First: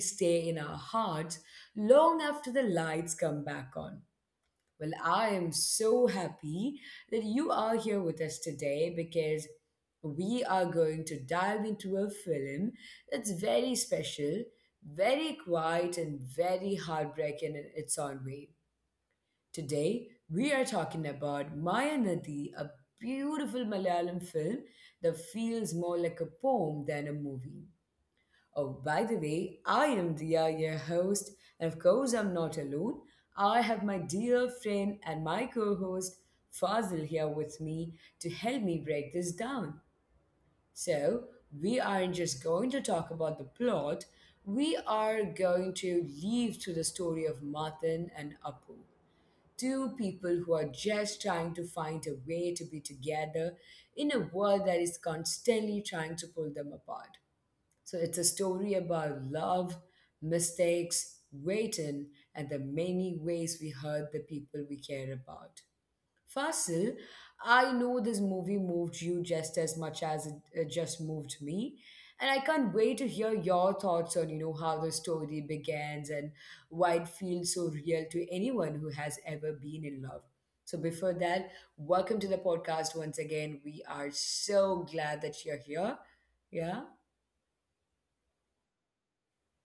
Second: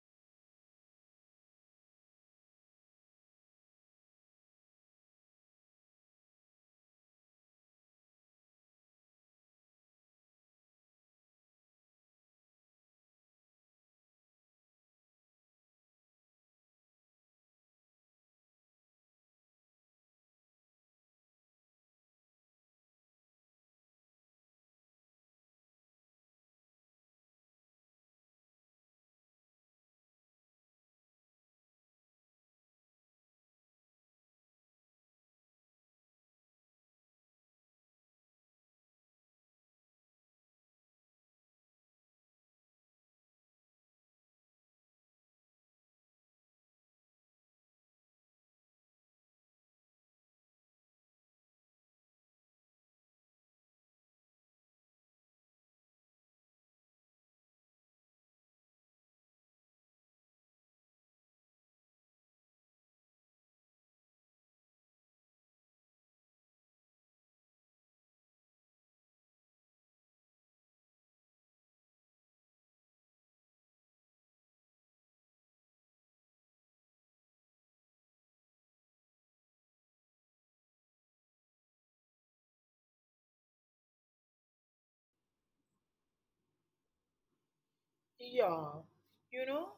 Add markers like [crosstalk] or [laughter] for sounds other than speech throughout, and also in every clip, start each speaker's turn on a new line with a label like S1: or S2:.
S1: stay in our hearts long after the lights come back on. Well, I am so happy that you are here with us today because we are going to dive into a film that's very special, very quiet, and very heartbreaking in its own way. Today, we are talking about Maya Nadi, a beautiful Malayalam film that feels more like a poem than a movie. Oh, by the way, I am Dia, your host, and of course, I'm not alone. I have my dear friend and my co host, Fazil, here with me to help me break this down. So, we aren't just going to talk about the plot, we are going to leave to the story of Matan and Apu, two people who are just trying to find a way to be together in a world that is constantly trying to pull them apart. So it's a story about love, mistakes, waiting, and the many ways we hurt the people we care about. Fasil, I know this movie moved you just as much as it just moved me. And I can't wait to hear your thoughts on how the story begins and why it feels so real to anyone who has ever been in love. So before that, welcome to the podcast once again. We are so glad that you're here. Yeah.
S2: Yeah, you know,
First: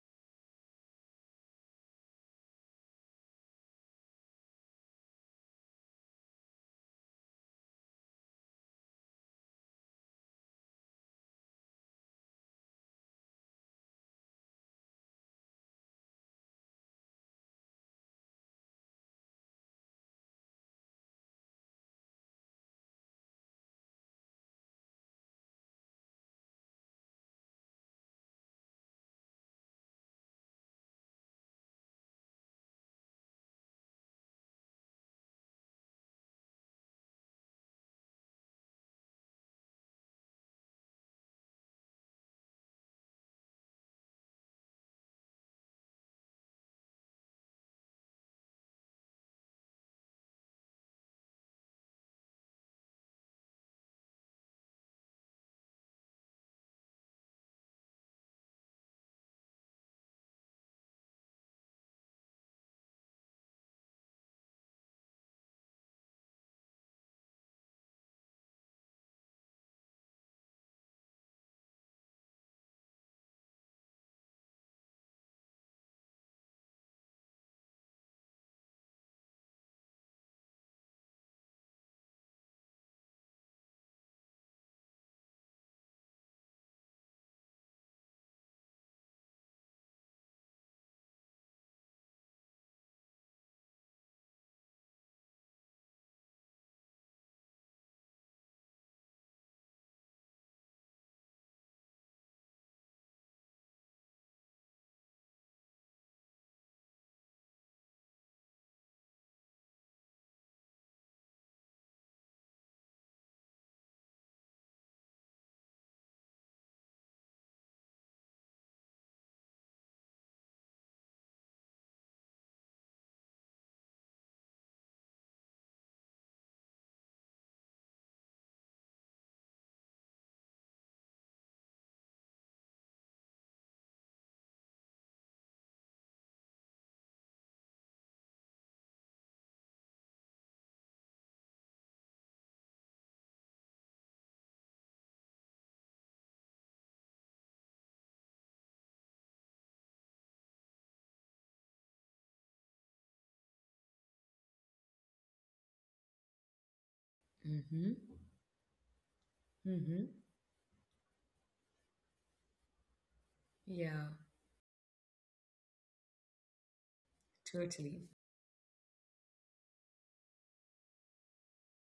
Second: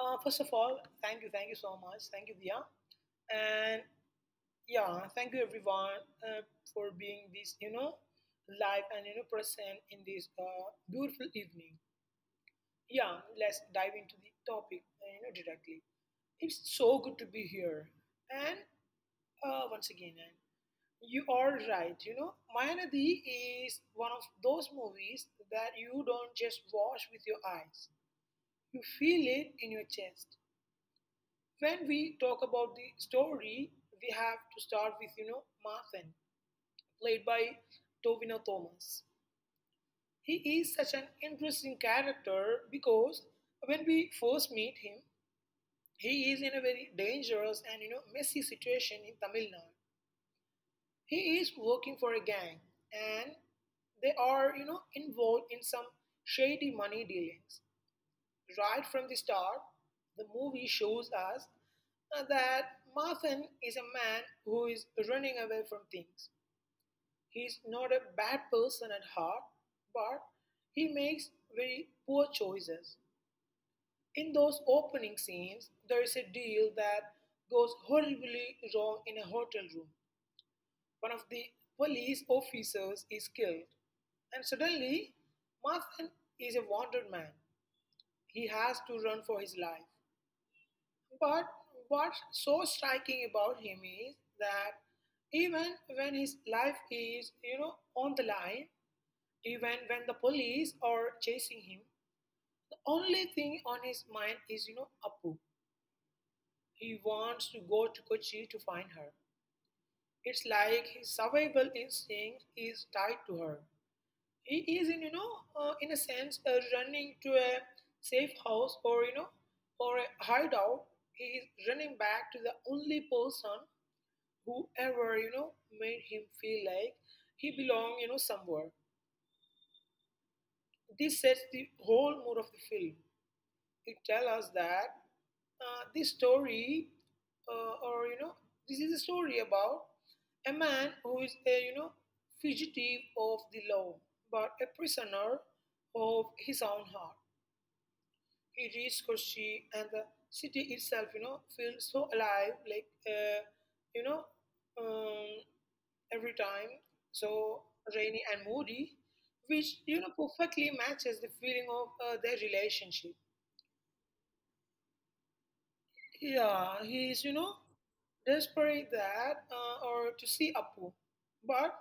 S2: first of all, thank you, so much, thank you, Dia, and yeah, thank you everyone for being this, live and present in this beautiful evening. Yeah, let's dive into the topic, directly. It's so good to be here, and once again, and you are right. You know, Mayanadi is one of those movies that you don't just watch with your eyes; you feel it in your chest. When we talk about the story, we have to start with, Marthen, played by Tovino Thomas. He is such an interesting character because when we first meet him, he is in a very dangerous and, messy situation in Tamil Nadu. He is working for a gang and they are, involved in some shady money dealings. Right from the start, the movie shows us that Marthan is a man who is running away from things. He is not a bad person at heart, but he makes very poor choices. In those opening scenes, there is a deal that goes horribly wrong in a hotel room. One of the police officers is killed, and suddenly Marthan is a wanted man. He has to run for his life. But what's so striking about him is that even when his life is, on the line, even when the police are chasing him, the only thing on his mind is, Apu. He wants to go to Kochi to find her. It's like his survival instinct is tied to her. He is, in a sense, running to a safe house, or a hideout. He is running back to the only person whoever made him feel like he belonged, somewhere. This sets the whole mood of the film. It tells us that, this story, or you know this is a story about a man who is a, fugitive of the law, but a prisoner of his own heart. It is Kochi, and the city itself, feels so alive. Like, you know, um, every time, so
S1: Mm-hmm.
S2: Rainy and moody, which
S1: Mm-hmm.
S2: perfectly matches the feeling of their relationship.
S1: Yeah,
S2: Yeah, he's
S1: totally.
S2: desperate that or to see Apu, but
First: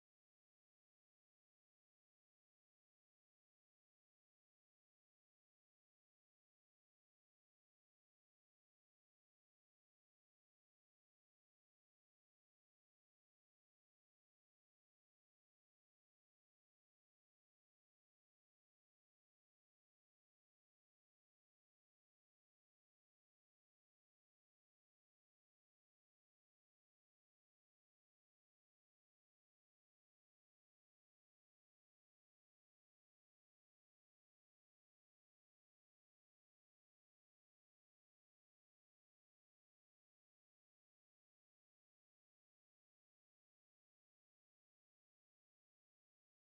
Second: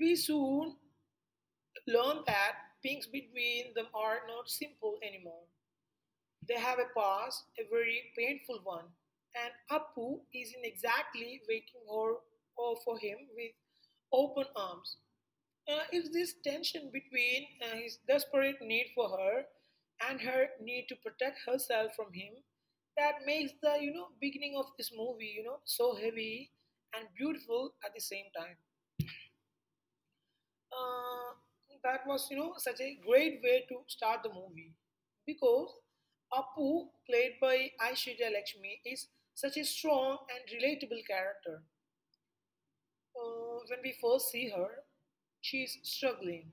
S2: we soon learn that things between them are not simple anymore. They have a past, a very painful one, and Appu isn't exactly waiting her, or for him with open arms. It's this tension between his desperate need for her and her need to protect herself from him that makes the beginning of this movie, so heavy and beautiful at the same time. uh, that was, such a great way to start the movie, because Appu, played by Aishwarya Lakshmi, is such a strong and relatable character. When we first see her, she is struggling.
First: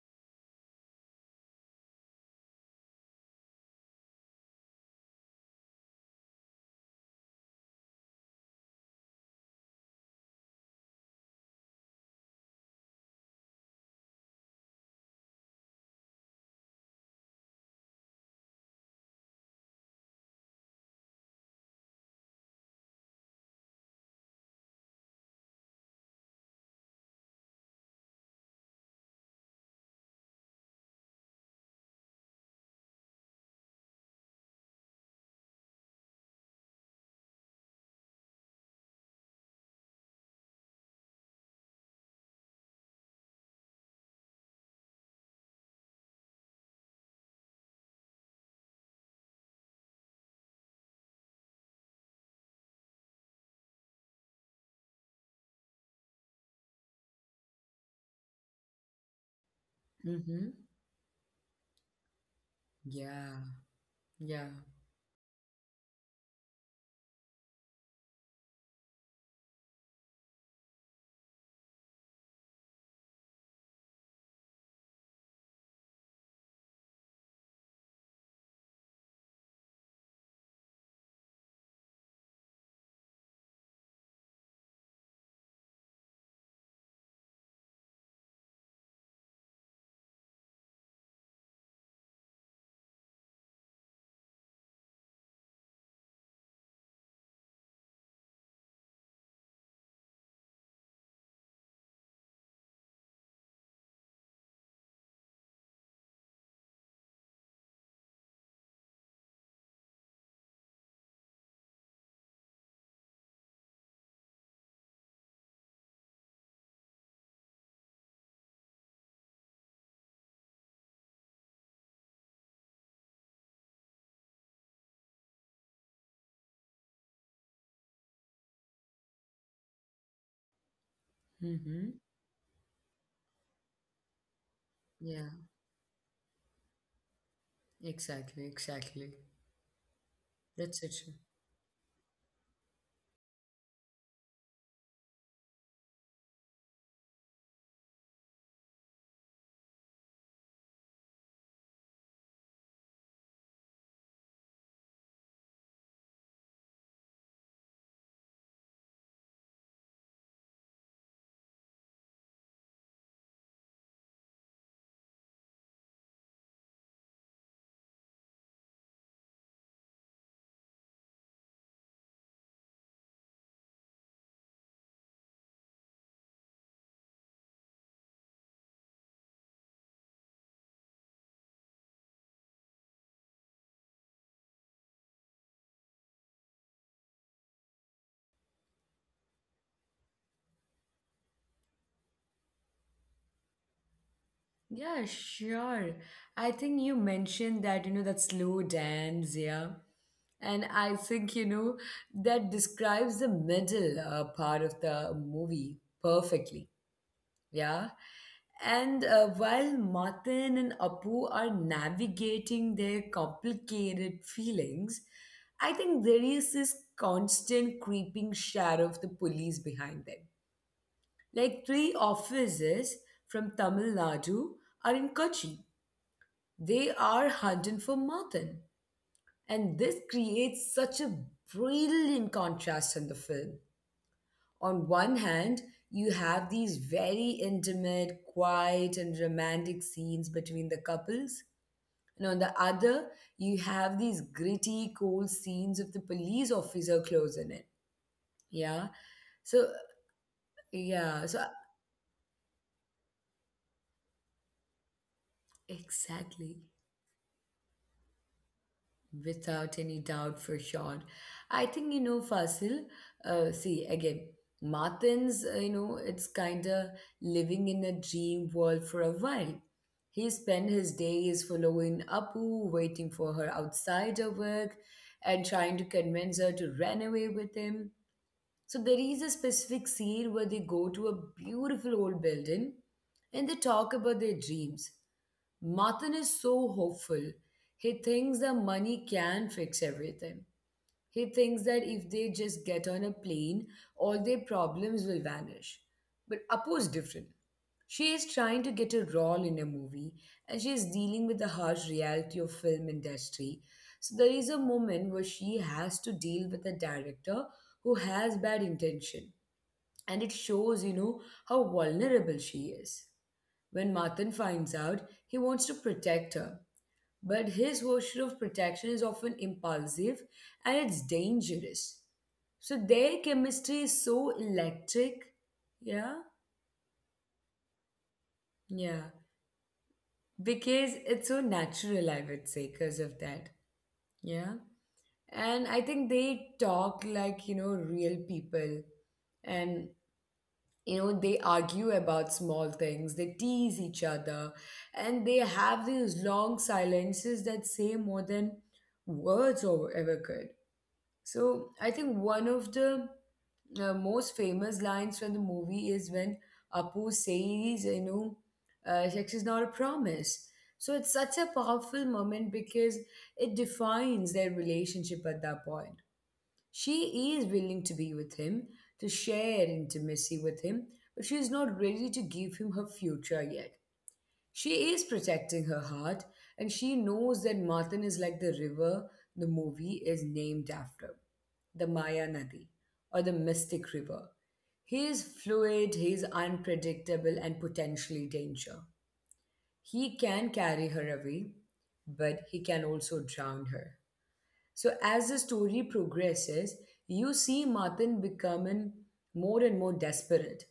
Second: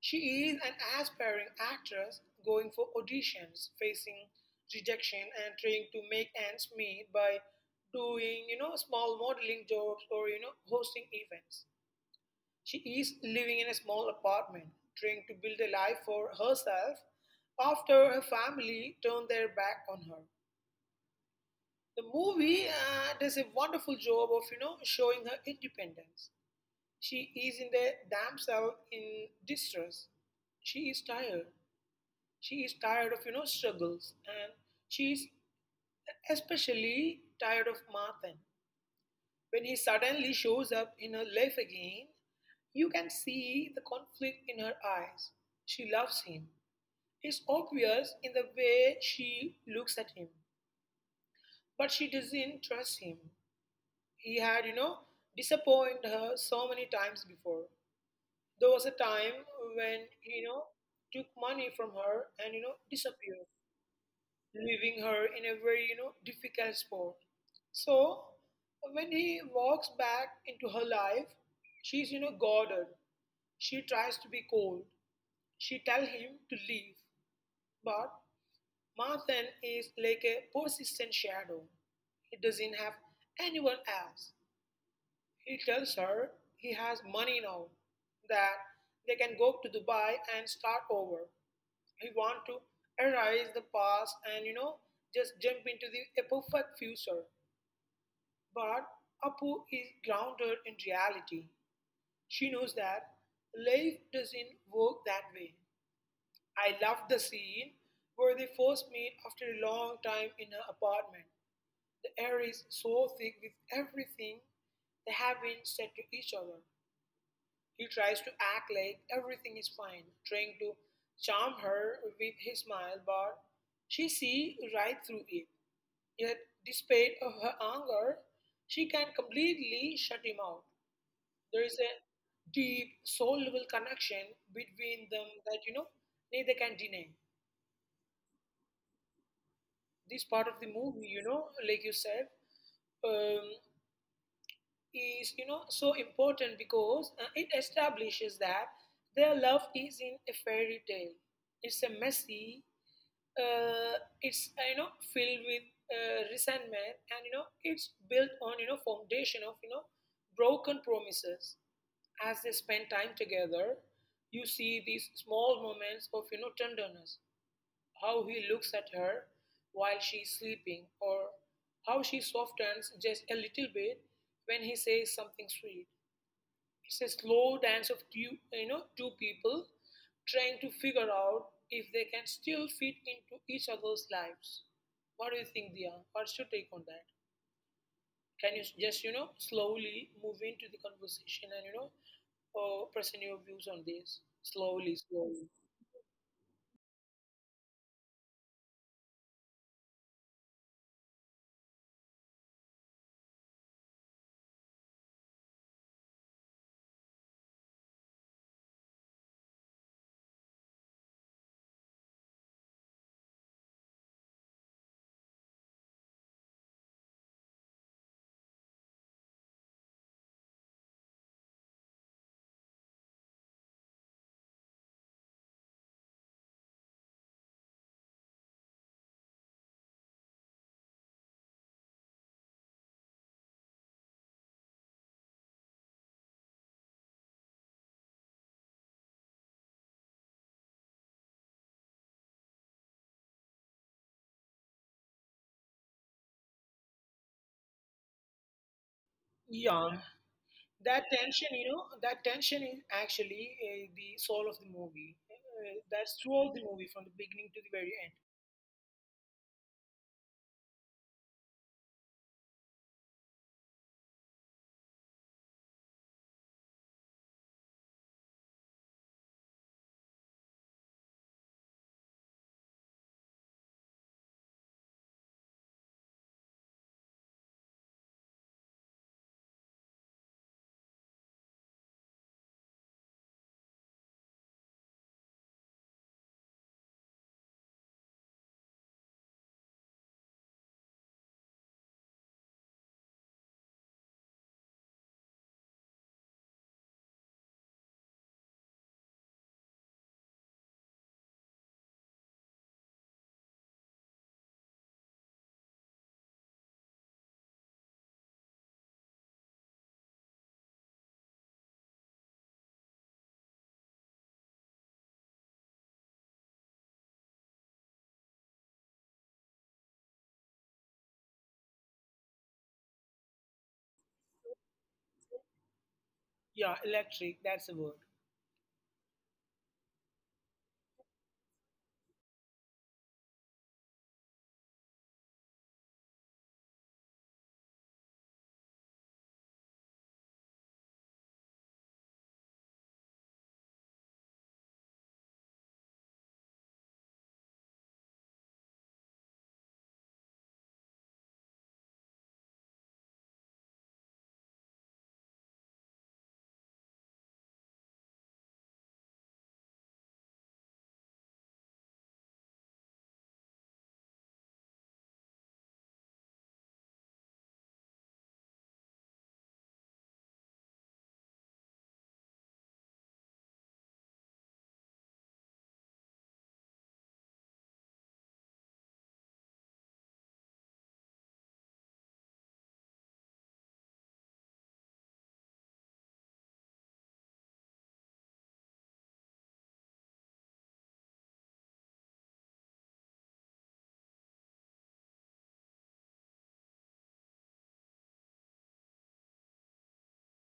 S2: She is an aspiring actress going for auditions, facing rejection, and trying to make ends meet by doing, small modeling jobs, or hosting events. She is living in a small apartment, trying to build a life for herself after her family turned their back on her. The movie, does a wonderful job of, showing her independence. She is in the damn cell in distress. She is tired. She is tired of, struggles, and she is especially tired of Martin. When he suddenly shows up in her life again, you can see the conflict in her eyes. She loves him. It's obvious in the way she looks at him, but she doesn't trust him. He had, disappointed her so many times before. There was a time when,
S1: Mm-hmm.
S2: took money from her and,
S1: Yeah.
S2: disappeared,
S1: Yeah.
S2: leaving her in a very, difficult spot. So when he walks back into her life, she's, guarded. She tries to be cold. She tell him to leave, but Marthan is like a persistent shadow. He doesn't have anyone else. He tells her he has money now, that they can go to Dubai and start over. We want to erase the past and, just jump into the a perfect future. But Apu is grounded in reality. She knows that life doesn't work that way. I love the scene where they first meet after a long time in her apartment. The air is so thick with everything they have been said to each other. He tries to act like everything is fine, trying to charm her with his smile, but she sees right through it. Yet, despite of her anger, she can completely shut him out. There is
S1: Mm-hmm.
S2: a deep soul level connection between
S1: Yeah,
S2: them that neither can deny.
S1: exactly, exactly.
S2: This part of the
S1: That's it.
S2: movie, like you said, um, is, so important because it establishes that their love is in a fairy tale. It's a messy, it's you know filled with resentment, and it's built on, foundation of, broken promises. As they spend time together, you see these small moments of, tenderness, how he looks at her while she's sleeping, or how she softens just a little bit when he says something sweet. It's a slow dance of two people trying to figure out if they can still fit into each other's lives. What do you think, Dia? What's your take on that? Can you just, slowly move into the conversation and, present your views on this? Slowly,
S1: Yeah,
S2: slowly.
S1: sure. I think you mentioned that slow dance, yeah. And I think that describes the middle part of the movie perfectly, yeah. And while Martin and Apu are navigating their complicated feelings, I think there is this constant creeping shadow of the police behind them. Like three offices from Tamil Nadu are in Kochi. They are hunting for mutton. And this creates such a brilliant contrast in the film. On one hand, you have these very intimate, quiet, and romantic scenes between the couples. And on the other, you have these gritty, cold scenes of the police officer closing in. Yeah. So,
S2: Yeah, that
S1: yeah. So,
S2: tension, that tension is actually, the soul of the movie, that's
S1: exactly.
S2: throughout the movie from the beginning to the very end.
S1: Without any doubt, for sure. I think Fasil, see, again, it's kind of living in a dream world for a while. He spent his days following Apu, waiting for her outside her work, and trying to convince her to run away with him. So there is a specific scene where they go to a beautiful old building and they talk about their dreams. Martin is so hopeful. He thinks that money can fix everything. He thinks that if they just get on a plane, all their problems will vanish. But Apu is different. She is trying to get a role in a movie and she is dealing with the harsh reality of film industry. So there is a moment where she has to deal with a director who has bad intention and it shows how vulnerable she is. When Martin finds out, he wants to protect her, but his version of protection is often impulsive and it's dangerous. So their chemistry is so electric. Yeah.
S2: Yeah, electric, that's the word.
S1: Yeah. Because it's so natural, I would say, because of that. Yeah. And I think they talk like real people. And they argue about small things, they tease each other, and they have these long silences that say more than words or ever could. So I think one of the most famous lines from the movie is when Apu says, sex is not a promise. So it's such a powerful moment because it defines their relationship at that point. She is willing to be with him, to share intimacy with him, but she's not ready to give him her future yet. She is protecting her heart, and she knows that Martin is like the river the movie is named after, the Maya Nadi, or the Mystic River. He is fluid, he is unpredictable, and potentially danger. He can carry her away, but he can also drown her. So as the story progresses, you see Martin becoming more and more desperate.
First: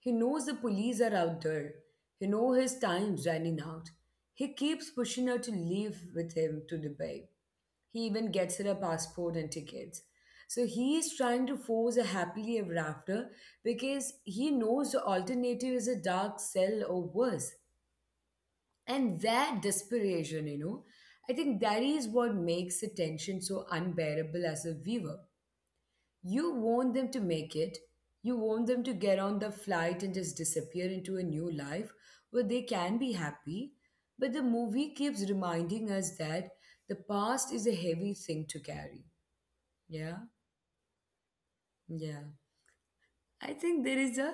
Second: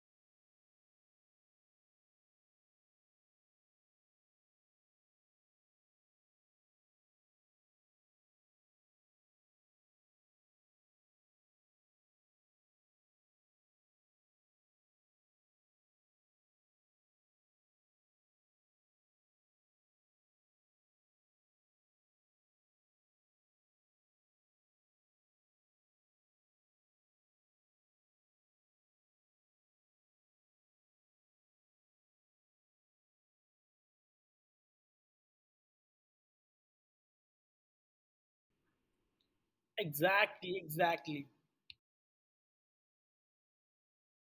S1: He knows the police are out there. He knows his time's running out. He keeps pushing her to leave with him to Dubai. He even gets her a passport and tickets. So he is trying to force a happily ever after because he knows the alternative is a dark cell or worse. And that desperation, I think that is what makes the tension so unbearable as a viewer. You want them to make it, you want them to get on the flight and just disappear into a new life where they can be happy. But the movie keeps reminding us that the past is a heavy thing to carry. Yeah,
S2: Exactly, exactly.
S1: yeah. I think there is a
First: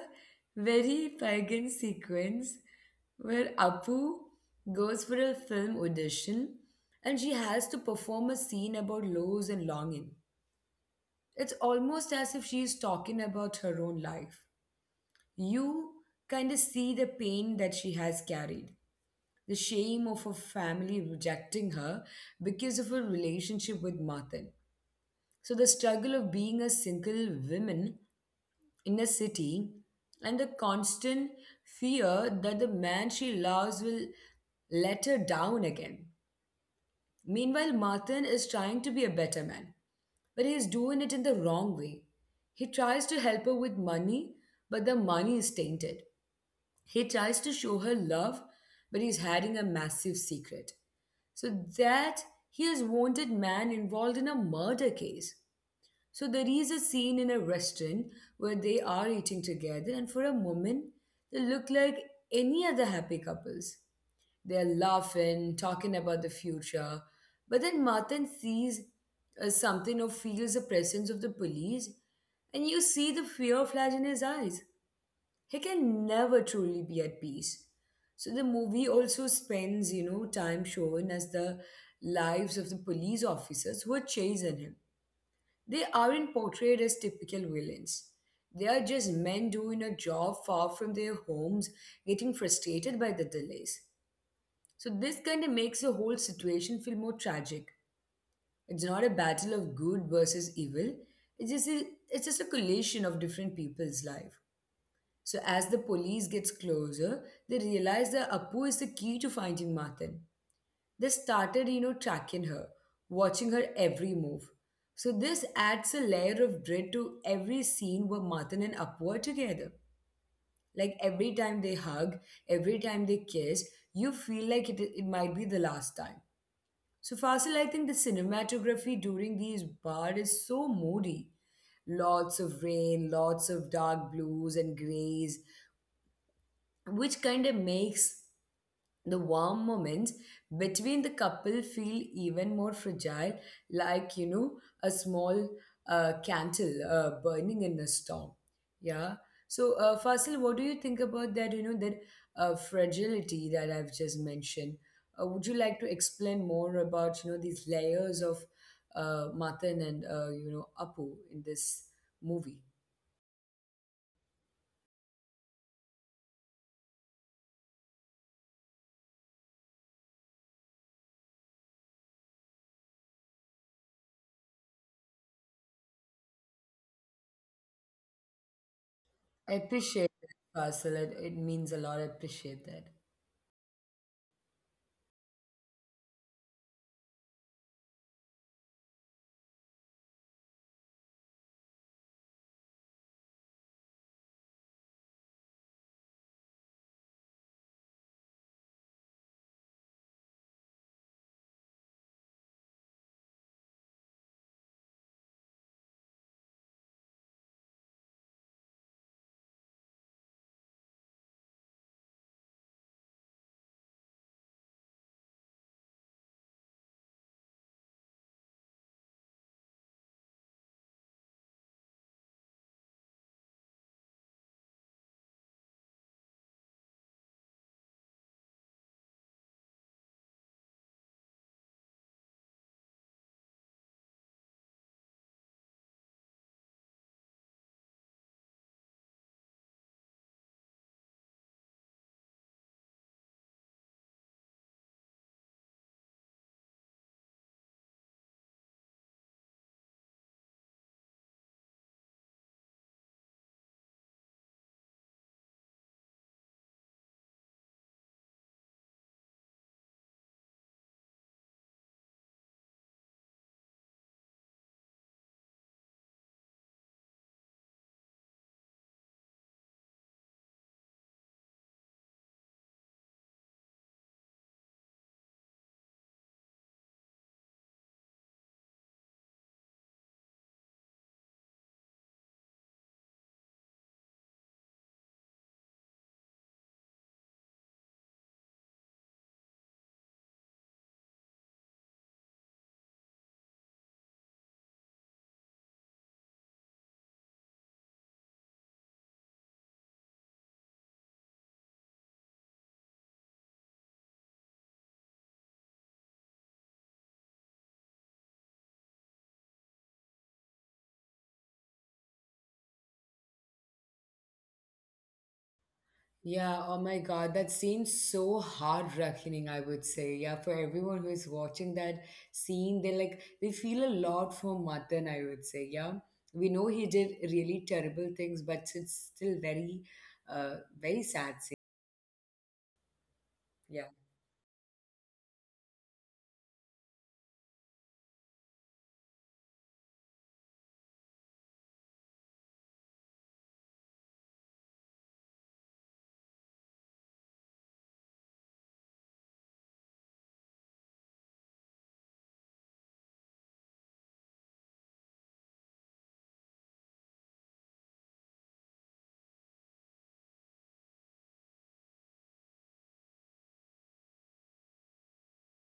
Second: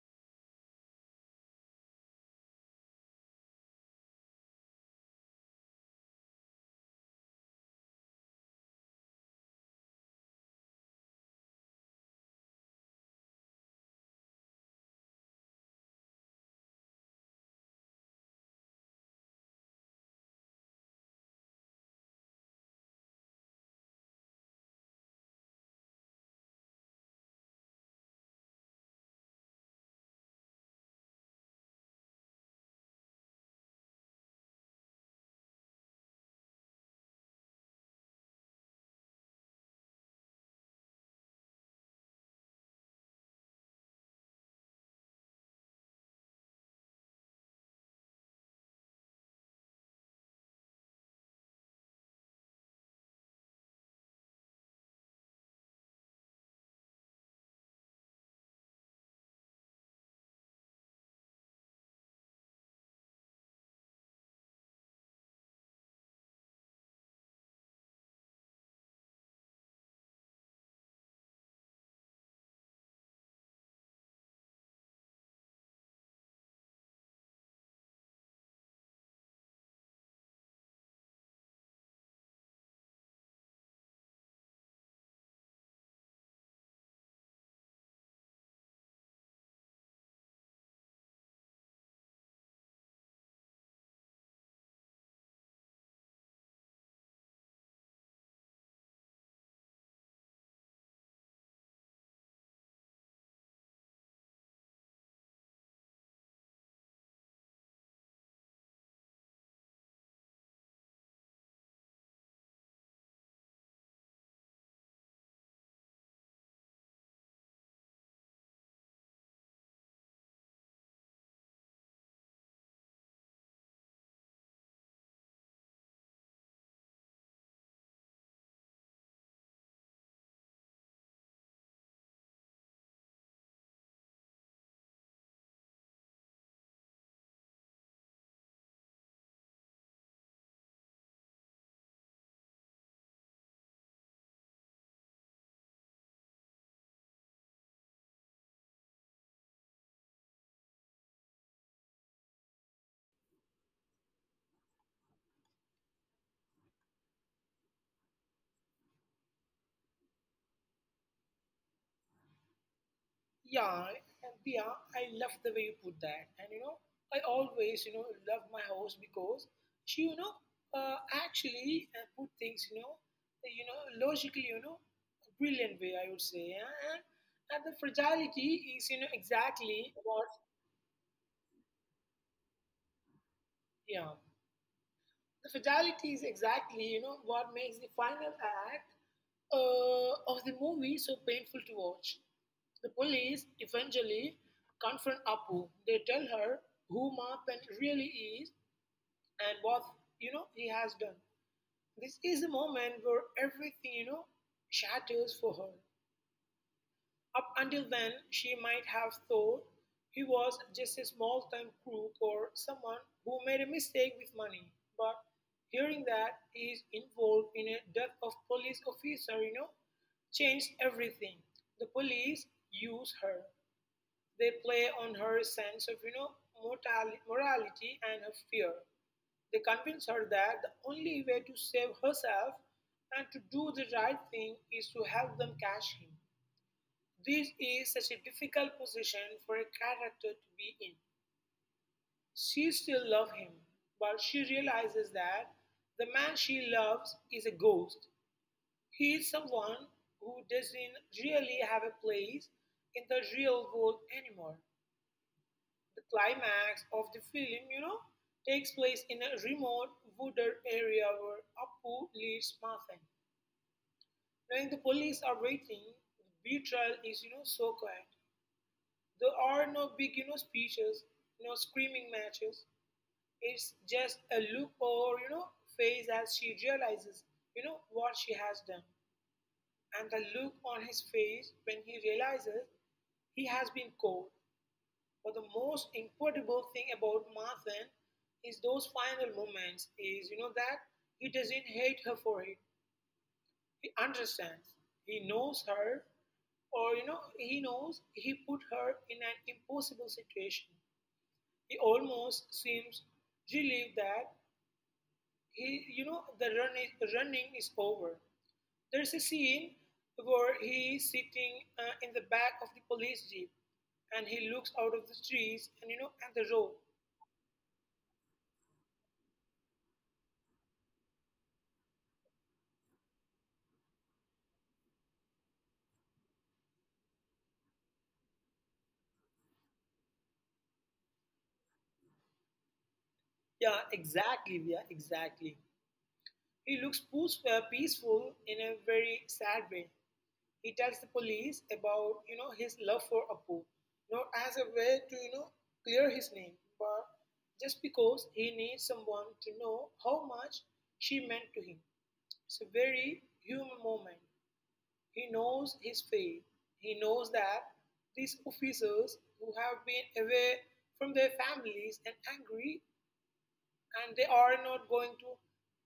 S1: very pagan sequence where Apu goes for a film audition and she has to perform a scene about loss and longing. It's almost as if she is talking about her own life. You kind of see the pain that she has carried, the shame of her family rejecting her because of her relationship with Martin. So, the struggle of being a single woman in a city and the constant fear that the man she loves will let her down again. Meanwhile, Martin is trying to be a better man, but he is doing it in the wrong way. He tries to help her with money, but the money is tainted. He tries to show her love, but he's hiding a massive secret. So that he is wanted man involved in a murder case. So there is a scene in a restaurant where they are eating together, and for a moment, they look like any other happy couples. They are laughing, talking about the future. But then Martin sees something or feels the presence of the police, and you see the fear flash in his eyes. He can never truly be at peace. So the movie also spends time showing us the lives of the police officers who are chasing him. They aren't portrayed as typical villains. They are just men doing a job far from their homes, getting frustrated by the delays. So, this kind of makes the whole situation feel more tragic. It's not a battle of good versus evil, it's just a, it's just a collision of different people's life. So, as the police gets closer, they realize that Apu is the key to finding Martin. They started tracking her, watching her every move. So this adds a layer of dread to every scene where Matan and Apu are together. Like every time they hug, every time they kiss, you feel like it might be the last time. So Fasil, I think the cinematography during these bars is so moody. Lots of rain, lots of dark blues and grays, which kind of makes the warm moments between the couple feel even more fragile, like a small candle burning in a storm. Yeah. So, Faisal, what do you think about that fragility that I've just mentioned? Would you like to explain more about these layers of Matan and Apu in this movie?
S2: Yeah yeah I love the way you put that, and you know I always you know love my host because she, uh, actually put things, logically, brilliant way I would say, yeah? And the fragility is,
S1: I
S2: exactly
S1: appreciate
S2: what.
S1: that, Faisal. It means a lot. I appreciate that.
S2: Yeah. The fragility is exactly, what makes the final act of the movie so painful to watch. The police eventually confront Apu. They tell her who Ma Pen really is and what, he has done. This is the moment where everything, shatters for her. Up until then, she might have thought he was just a small-time crook or someone who made a mistake with money, but hearing that he is involved in a death of police officer, changed everything. The police use her. They play on her sense of, morality and her fear. They convince her that the only way to save herself and to do the right thing is to help them catch him. This is such a difficult position for a character to be in. She still loves him, but she realizes that the man she loves is a ghost. He is someone who doesn't really have a place in the real world anymore. The climax of the film, takes place in a remote wooded area where Appu leads Martha. Knowing the police are waiting, the betrayal is, so quiet. There are no big, speeches, no screaming matches. It's just a look over, face as she realizes, what she has done. And the look on his face when he realizes he has been caught. But the most incredible thing about Martha is those final moments is, that he doesn't hate her for it. He understands. He knows her, or he knows he put her in an impossible situation. He almost seems relieved that he, the running is over. There's a scene where he is sitting, in the back of the police jeep, and he looks out of the trees and, at the road.
S1: Yeah, oh my God, that seems so heart-wrenching, I would say. Yeah, for everyone who is watching that scene, they feel a lot for Matan, I would say. Yeah. We know he did really terrible things, but it's still very sad scene.
S2: Yeah,
S1: Yeah.
S2: exactly. Yeah, exactly. He looks peaceful, peaceful in a very sad way. He tells the police about, his love for Appu, not as a way to, clear his name, but just because he needs someone to know how much she meant to him. It's a very human moment. He knows his fate. He knows that these officers who have been away from their families and angry, and they are not going to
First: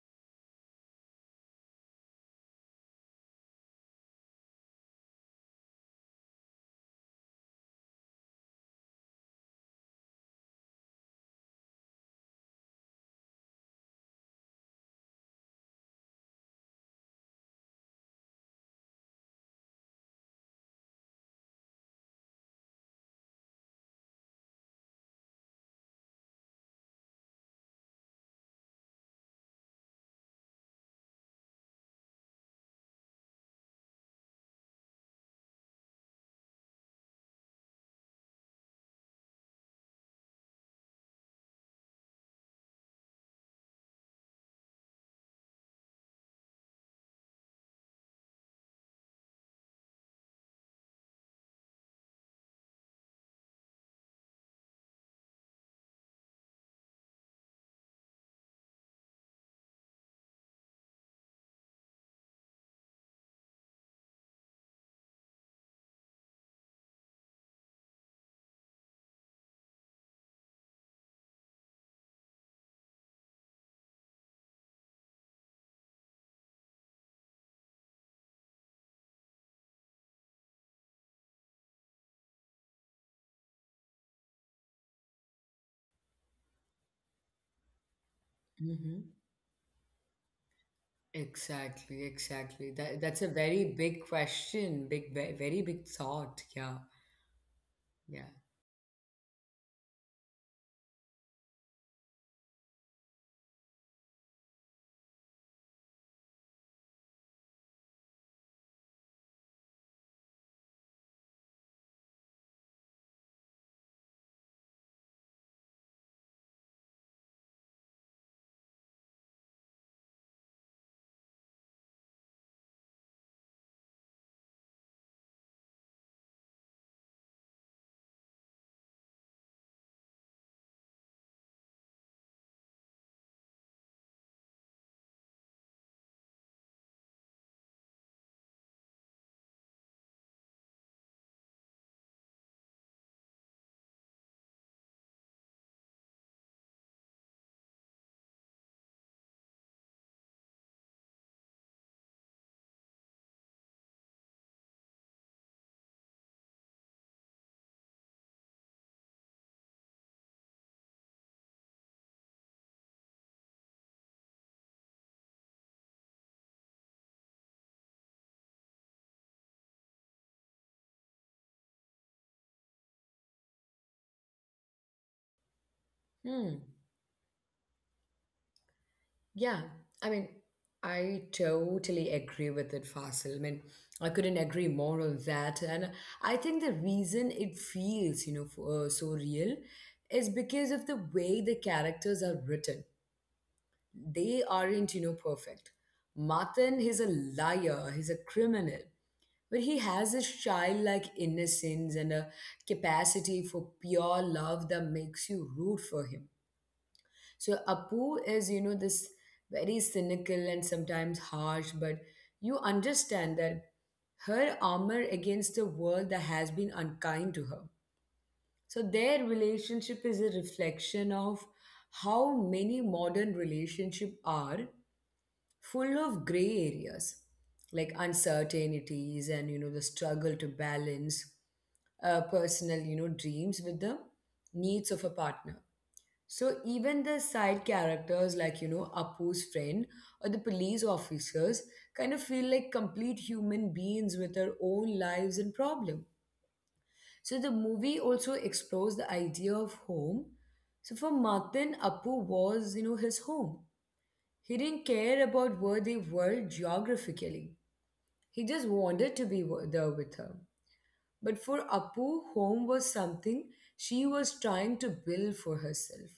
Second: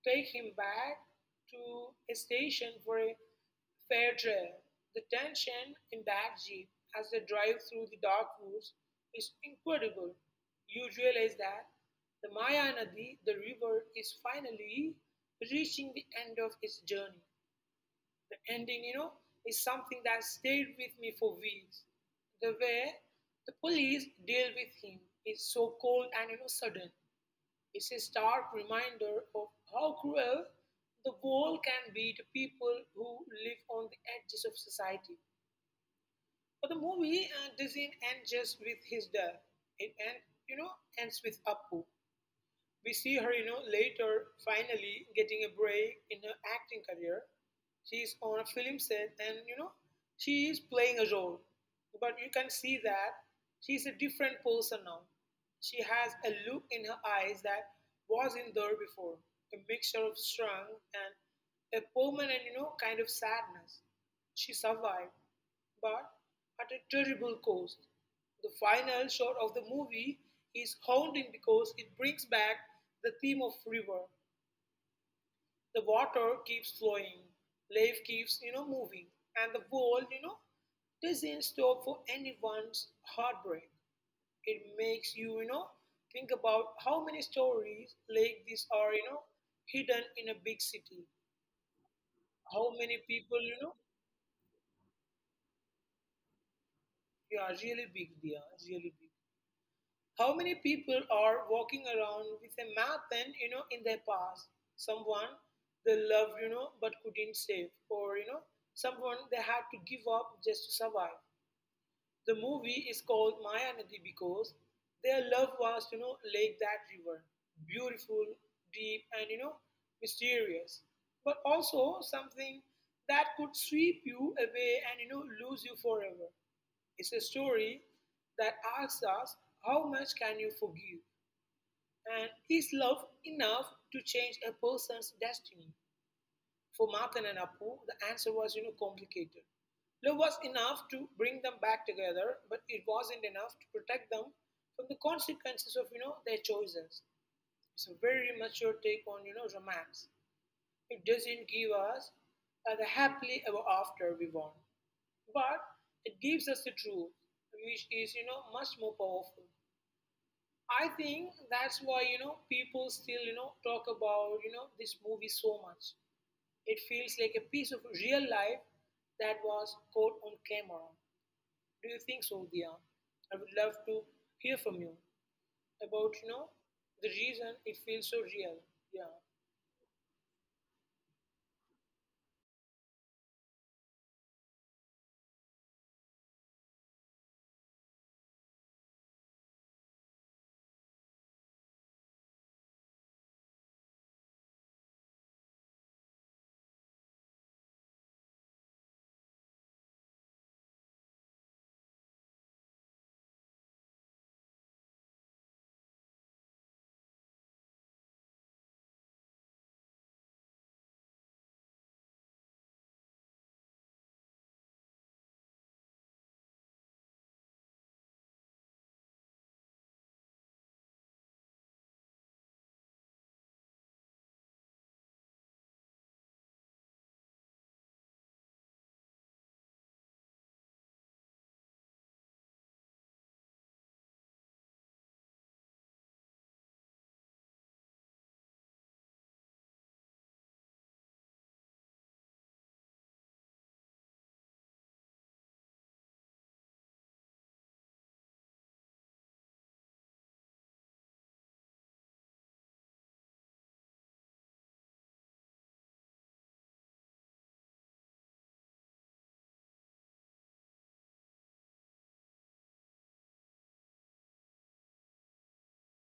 S2: take him back to a station for a fair trial. The tension in that jeep as they drive through the dark woods is incredible. You realize that the Maya Nadi, the river, is finally reaching the end of its journey. The ending, is something that stayed with me for weeks. The way the police deal with him is so cold and, sudden. It's a stark reminder of how cruel the world can be to people who live on the edges of society. But the movie doesn't end just with his death. It end, you know, ends with Appu. We see her later finally getting a break in her acting career. She is on a film set and she is playing a role. But you can see that she is a different person now. She has a look in her eyes that wasn't there before, a mixture of strength and a permanent kind of sadness. She survived, but at a terrible cost. The final shot of the movie is haunting because it brings back the theme of river. The water keeps flowing, life keeps moving, and the world doesn't stop for anyone's heartbreak. It makes you think about how many stories like this are
S1: Mm-hmm.
S2: hidden in a big city.
S1: Exactly,
S2: How
S1: exactly.
S2: many
S1: That's a
S2: people
S1: very big question, big very big thought. Yeah.
S2: you are really big,
S1: Yeah.
S2: they are really big. How many people are walking around with a map pen in their past? Someone they loved but couldn't save, or someone they had to give up just to survive. The movie is called Maya Nadi because their love was like that river, beautiful, deep, and mysterious, but also something that could sweep you away and lose you forever. It's a story that asks us, how much can you forgive, and is love enough to change a person's destiny? For Mathan and Apu, the answer was complicated. Love was enough to bring them back together, but it wasn't enough to protect them from the consequences of their choices. It's a very mature take on romance. It doesn't give us the happily ever after we want, but it gives us the truth, which is much more powerful. I think that's why people still talk about this movie so much. It feels like a piece of real life that was caught on camera. Do you think so, Dia? I would love to hear from you about
S1: Hmm.
S2: the reason it feels so real. Yeah.
S1: Yeah, I mean, I totally agree with it, Fasil. I mean, I couldn't agree more on that. And I think the reason it feels so real is because of the way the characters are written. They aren't perfect. Martin, he's a liar, he's a criminal, but he has this childlike innocence and a capacity for pure love that makes you root for him. So Apu is this very cynical and sometimes harsh, but you understand that her armor against the world that has been unkind to her. So their relationship is a reflection of how many modern relationships are full of gray areas like uncertainties and the struggle to balance personal dreams with the needs of a partner. So even the side characters like Apu's friend or the police officers kind of feel like complete human beings with their own lives and problem. So the movie also explores the idea of home. So for Martin, Apu was his home. He didn't care about where they were geographically. He just wanted to be there with her. But for Apu, home was something she was trying to build for herself.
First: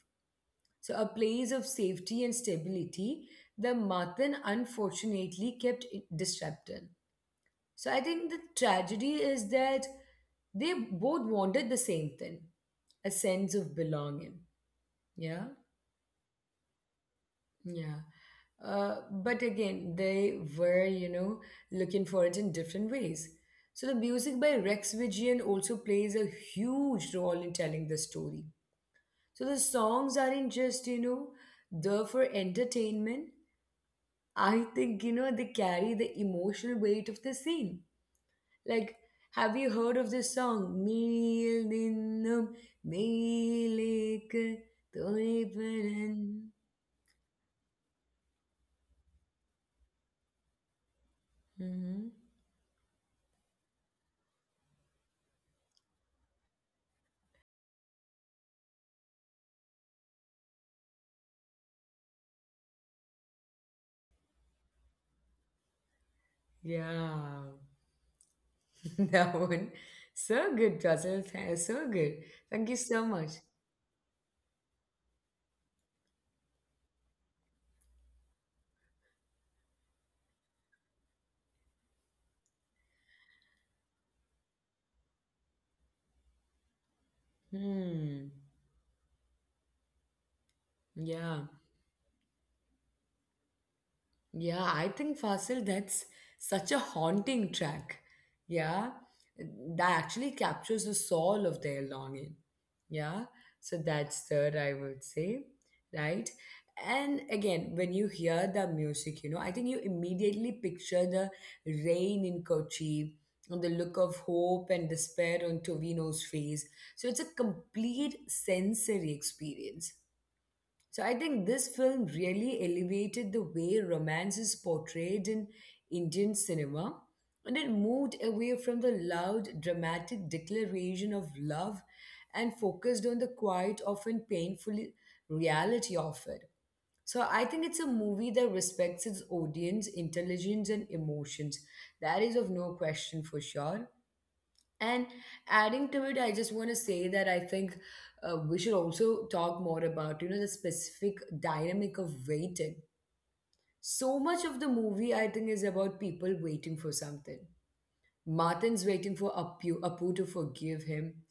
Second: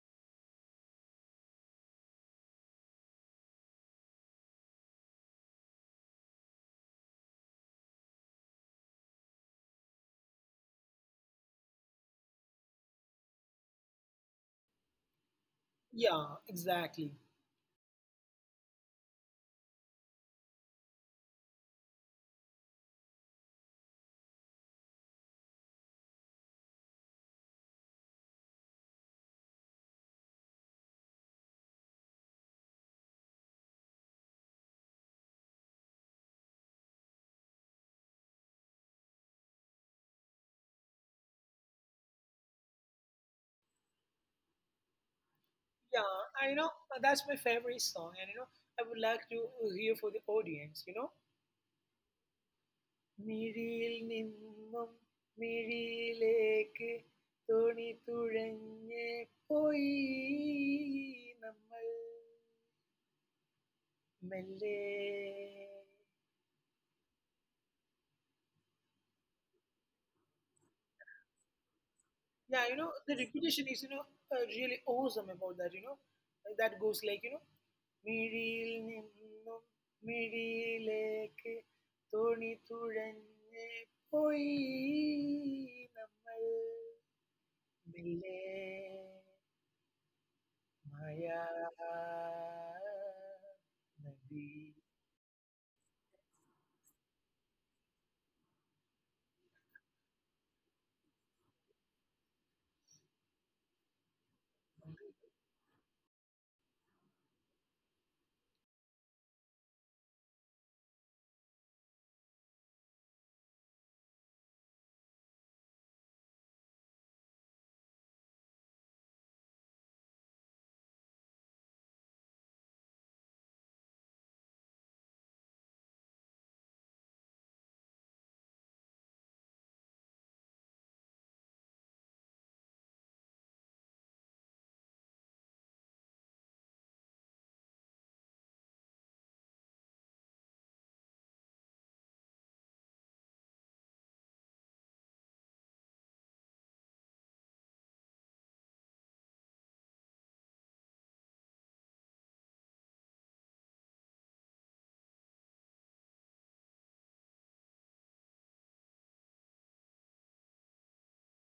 S1: A place of safety and stability, the Matan unfortunately kept it disrupted. So, I think the tragedy is that they both wanted the same thing, a sense of belonging. Yeah,
S2: Yeah, exactly.
S1: yeah. But again, they were, looking for it in different ways. So, the music by Rex Vigian also plays a huge role in telling the story. So, the songs aren't just, there for entertainment. I think, they carry the emotional weight of the scene. Like, have you heard of this song? "Meel Ninnum Meelekku
S2: Yeah, I you
S1: Thonipanan."
S2: know that's my favorite song, and I would like to hear for the audience.
S1: Mhm.
S2: മിഴിയിൽ നിന്നും മിഴിയിലേക്ക് തുണി തുഴഞ്ഞ് പോയി നമ്മൾ മെല്ലെ.
S1: Yeah, [laughs] that one. So good, Russell. So good.
S2: Yeah,
S1: Thank you
S2: the
S1: so much.
S2: repetition is, really awesome about that. That goes like മിഴിയിൽ നിന്നും മിഴിയിലേക്ക് തുണി തുഴഞ്ഞ് പോയി നമ്മൾ മെല്ലെ
S1: Hmm.
S2: Maya
S1: Yeah.
S2: Nadi.
S1: Yeah, I think Fasil, that's such a haunting track. Yeah, that actually captures the soul of their longing. Yeah, so that's third, I would say, right? And again, when you hear the music, I think you immediately picture the rain in Kochi and the look of hope and despair on Tovino's face. So it's a complete sensory experience. So I think this film really elevated the way romance is portrayed in Indian cinema, and it moved away from the loud, dramatic declaration of love and focused on the quiet, often painful reality of it. So I think it's a movie that respects its audience, intelligence, and emotions. That is of no question for sure. And adding to it, I just want to say that I think we should also talk more about, the specific dynamic of waiting. So much of the movie, I think, is about people waiting for something. Martin's waiting for Apu, Apu to forgive him.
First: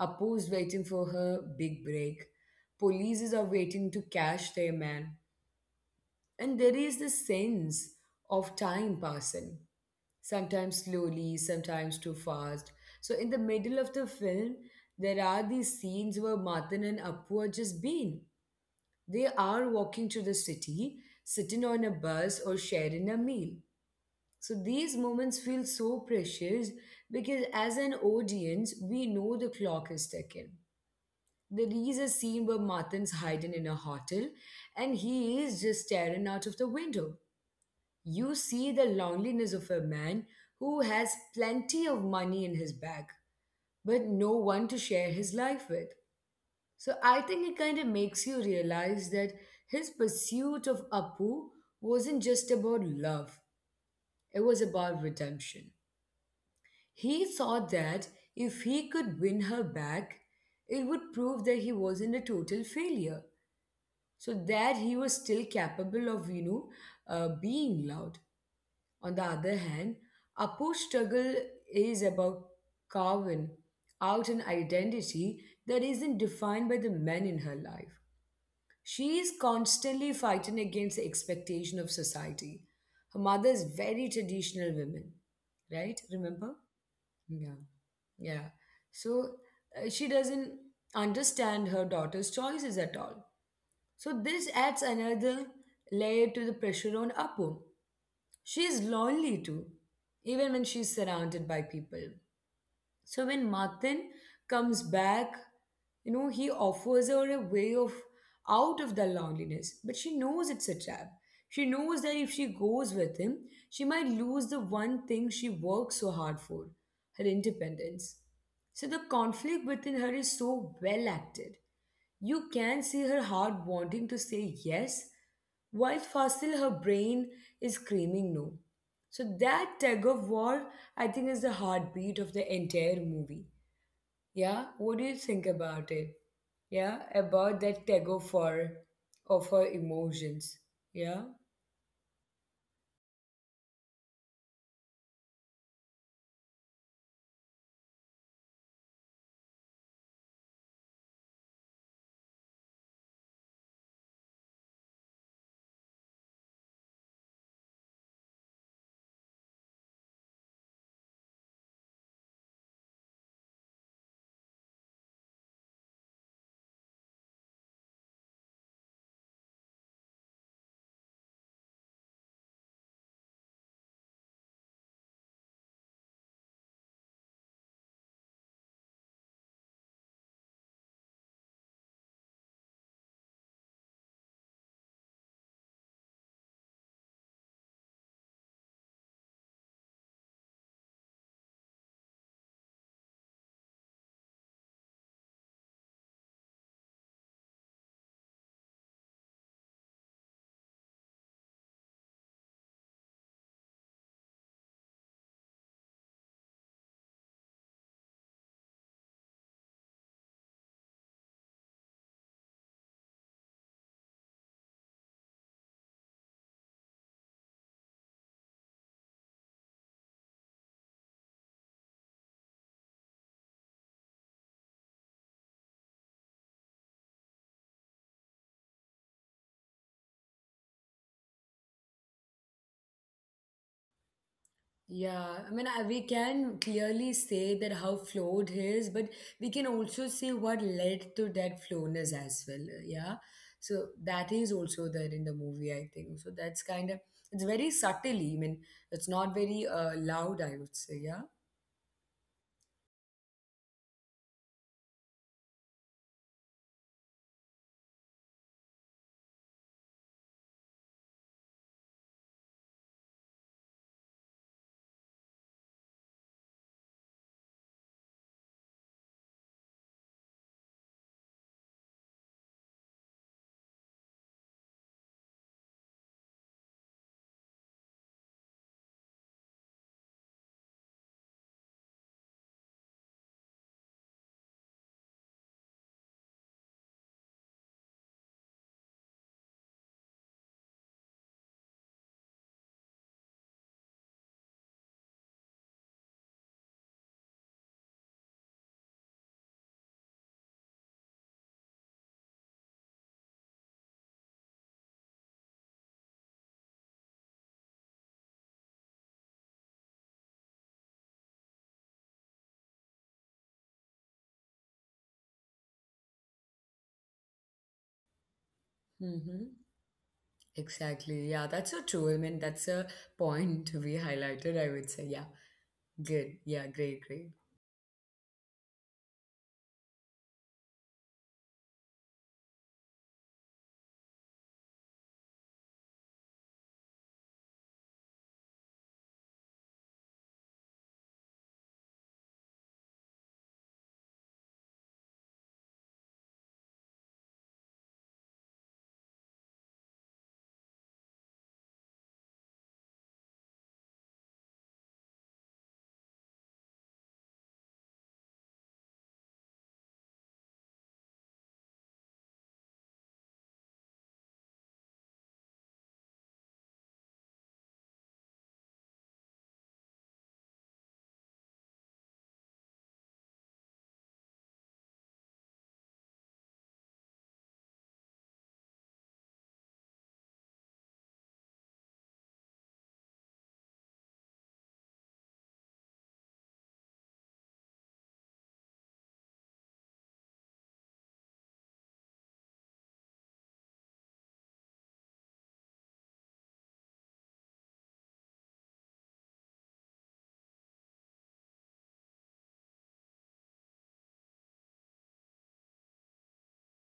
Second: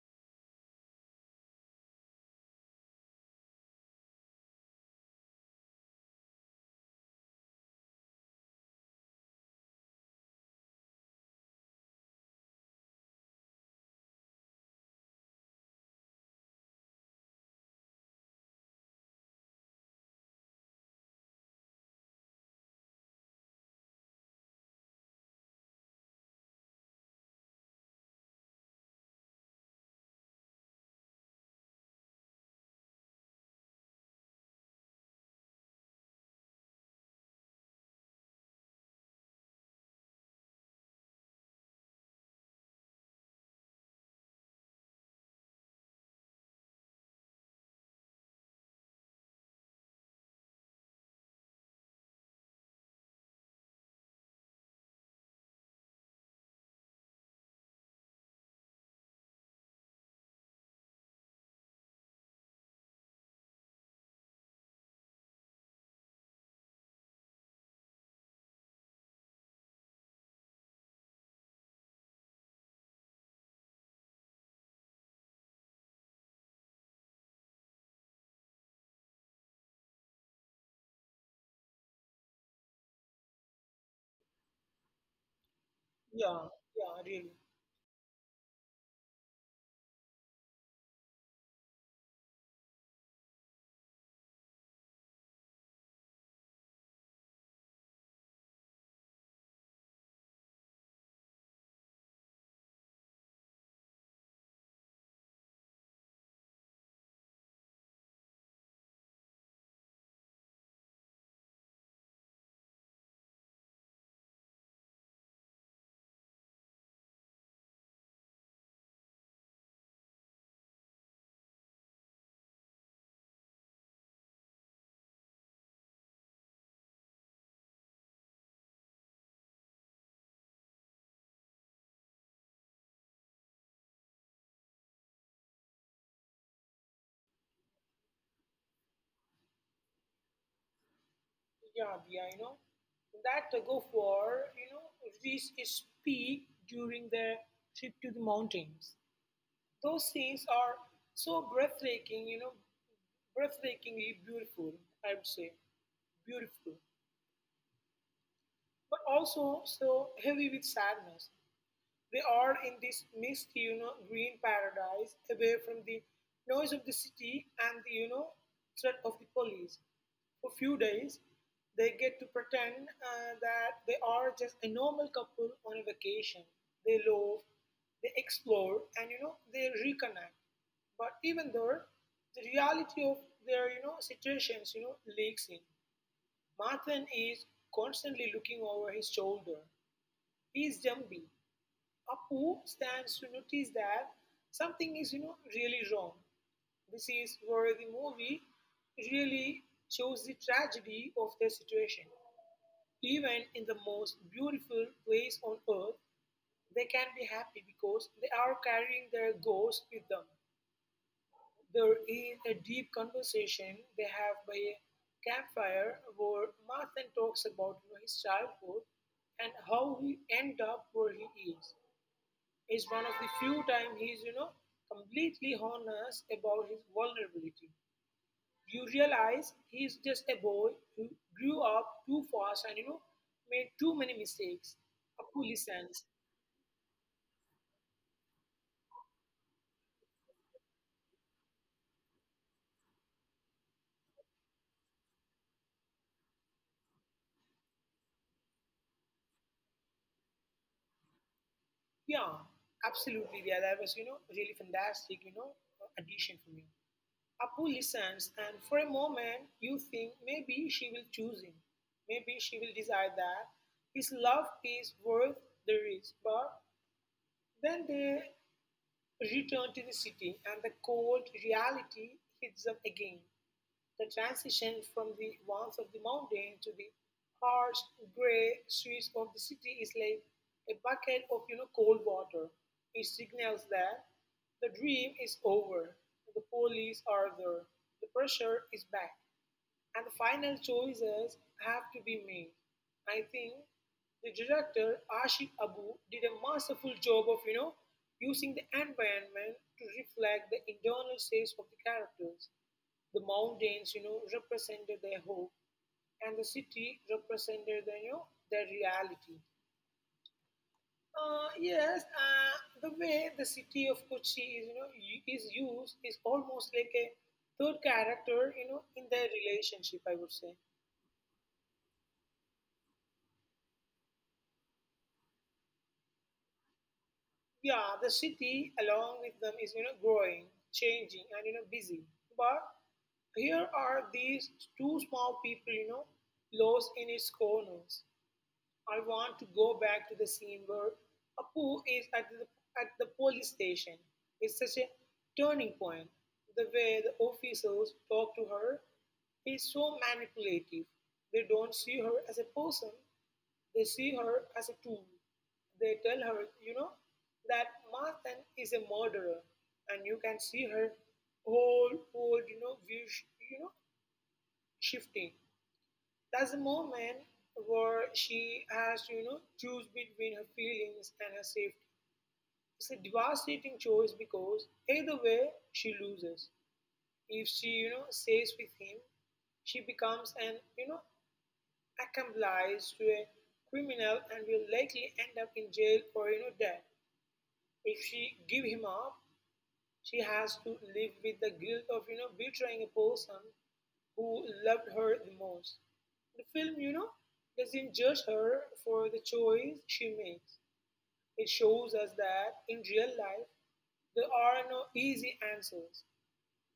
S1: Apu's waiting for her big break. Polices are waiting to catch their man. And there is the sense of time passing, sometimes slowly, sometimes too fast. So in the middle of the film, there are these scenes where Matan and Appu are just being. They are walking to the city, sitting on a bus, or sharing a meal. So these moments feel so precious because as an audience, we know the clock is ticking. There is a scene where Matan's hiding in a hotel and he is just staring out of the window. You see the loneliness of a man who has plenty of money in his bag, but no one to share his life with. So I think it kind of makes you realize that his pursuit of Apu wasn't just about love, it was about redemption. He thought that if he could win her back, it would prove that he wasn't a total failure. So that he was still capable of, being loved. On the other hand, Apu's struggle is about carving out an identity that isn't defined by the men in her life. She is constantly fighting against the expectation of society. Her mother is very traditional woman, right?
S2: Yeah,
S1: Remember?
S2: yeah, really.
S1: Yeah. Yeah. So she doesn't understand her daughter's choices at all. So this adds another layer to the pressure on Apu. She is lonely too, even when she's surrounded by people. So when Martin comes back, he offers her a way of out of the loneliness, but she knows it's a trap. She knows that if she goes with him, she might lose the one thing she worked so hard for, her independence. So the conflict within her is so well acted. You can see her heart wanting to say yes, while fossil her brain is screaming no. So that tug of war, I think, is the heartbeat of the entire movie. Yeah, what do you think about it? Yeah, about that tug of war of our emotions. Yeah.
S2: Yeah, yeah. That tug of war reached its peak during their trip to the mountains. Those scenes are so breathtaking breathtakingly beautiful, I would say. Beautiful. But also so heavy with sadness. They are in this mist green paradise, away from the noise of the city and the threat of the police. For few days, they get to pretend that they are just a normal couple on a vacation. They love, they explore, and they reconnect. But even though the reality of their situations leaks in. Martin is constantly looking over his shoulder. He's jumpy. Apu stands to notice that something is really wrong. This is where the movie really shows the tragedy of the situation. Even in the most beautiful place on earth, they can be happy because they are carrying their ghosts with them. There is a deep conversation they have by a campfire where Martin talks about his childhood, and how he ended up where he is one of the few times he's completely honest about his vulnerability. You realize he's just a boy who grew up too fast and made too many mistakes. A
S1: Yeah, I
S2: poorly
S1: mean, we
S2: sense.
S1: can clearly say that how flawed he is, but we can also see what led to that flawness as well. Yeah, so that is also there in the movie, I think. So that's kind of it's very subtly. I mean, it's not very loud, I would say. Yeah.
S2: Yeah, absolutely. Yeah, that was really fantastic addition for me. Apu listens, and for a moment you think maybe she will choose him. Maybe she will decide that his love is worth the risk. But then they return to the city, and the cold reality hits them again. The transition from the warmth of the mountain to the harsh, grey streets of the city is like a bucket of cold water. It signals that the dream is over. The police are there. The pressure is back, and the final choices have to be made. I think the director Ashif Abu did a masterful job of using the environment to reflect the internal states of the characters. The mountains represented their hope, and the city represented their reality. Yes, the way the city of Kochi is, you know, u- is used is almost like a third character in their
S1: Mm-hmm.
S2: relationship, I would say.
S1: Exactly. Yeah, that's so true. I mean, that's a point to be highlighted, I would say. Yeah. Good. Yeah, great, great.
S2: Yeah, the city along with them is growing, changing, and busy. But here are these two small people lost in its corners. I want to go back to the scene where Apu is at the police station. It's such a turning point. The way the officers talk to her is so manipulative. They don't see her as a person. They see her as a tool. They tell her that Martha is a murderer, and you can see her whole view, you know, shifting. That's the moment where she has choose between her feelings and her safety. It's a devastating choice because either way she loses. If she stays with him, she becomes an accomplice to a criminal and will likely end up in jail or death. If she give him up, she has to live with the guilt of betraying a person who loved her the most. The film doesn't judge her for the choice she makes. It shows us that in real life there are no easy answers.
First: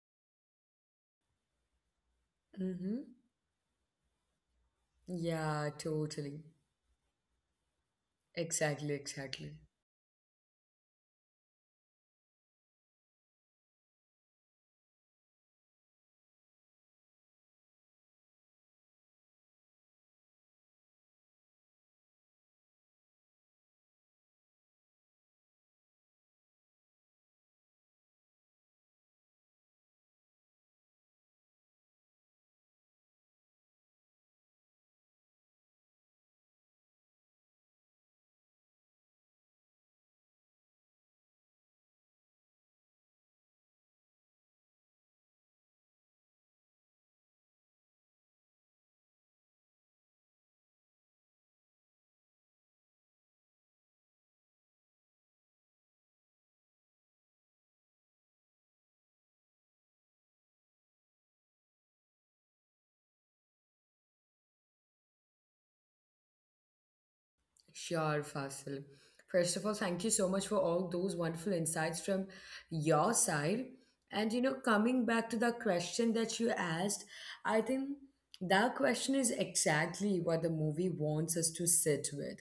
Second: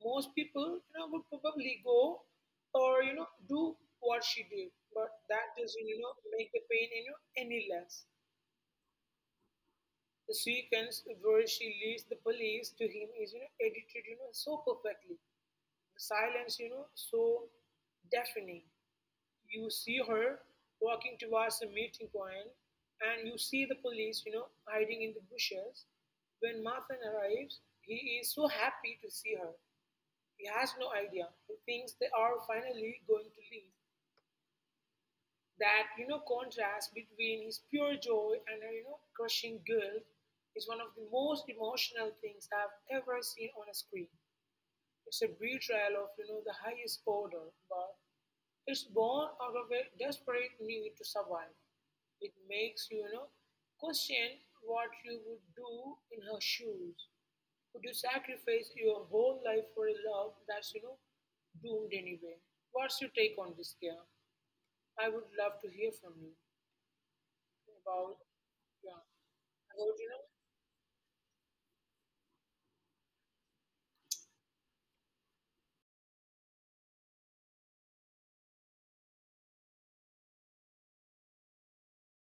S2: Most people would probably go
S1: Mm-hmm.
S2: or do what she did, but that
S1: Yeah,
S2: doesn't
S1: totally.
S2: make the pain any less.
S1: Exactly, exactly.
S2: The sequence where she leads the police to him is edited so perfectly. The silence so deafening. You see her walking towards the meeting point, and you see the police hiding in the bushes. When Martha arrives, he is so happy to see her. He has no idea. He thinks they are finally going to leave. That contrast between his pure joy and her crushing guilt is one of the most emotional things I've ever seen on a screen. It's a betrayal of the highest order, but it's born out of a desperate need to survive. It makes you you know question what you would do in her shoes. Would you sacrifice your whole life for a love that's doomed anyway? What's your take on this, Kia? I would love to hear from you
S1: Sure,
S2: about,
S1: Fasil.
S2: yeah,
S1: First of all,
S2: about
S1: thank you so much for all those wonderful insights from your side. And you know, coming back to the question that you asked, I think that question is exactly what the movie wants us to sit with.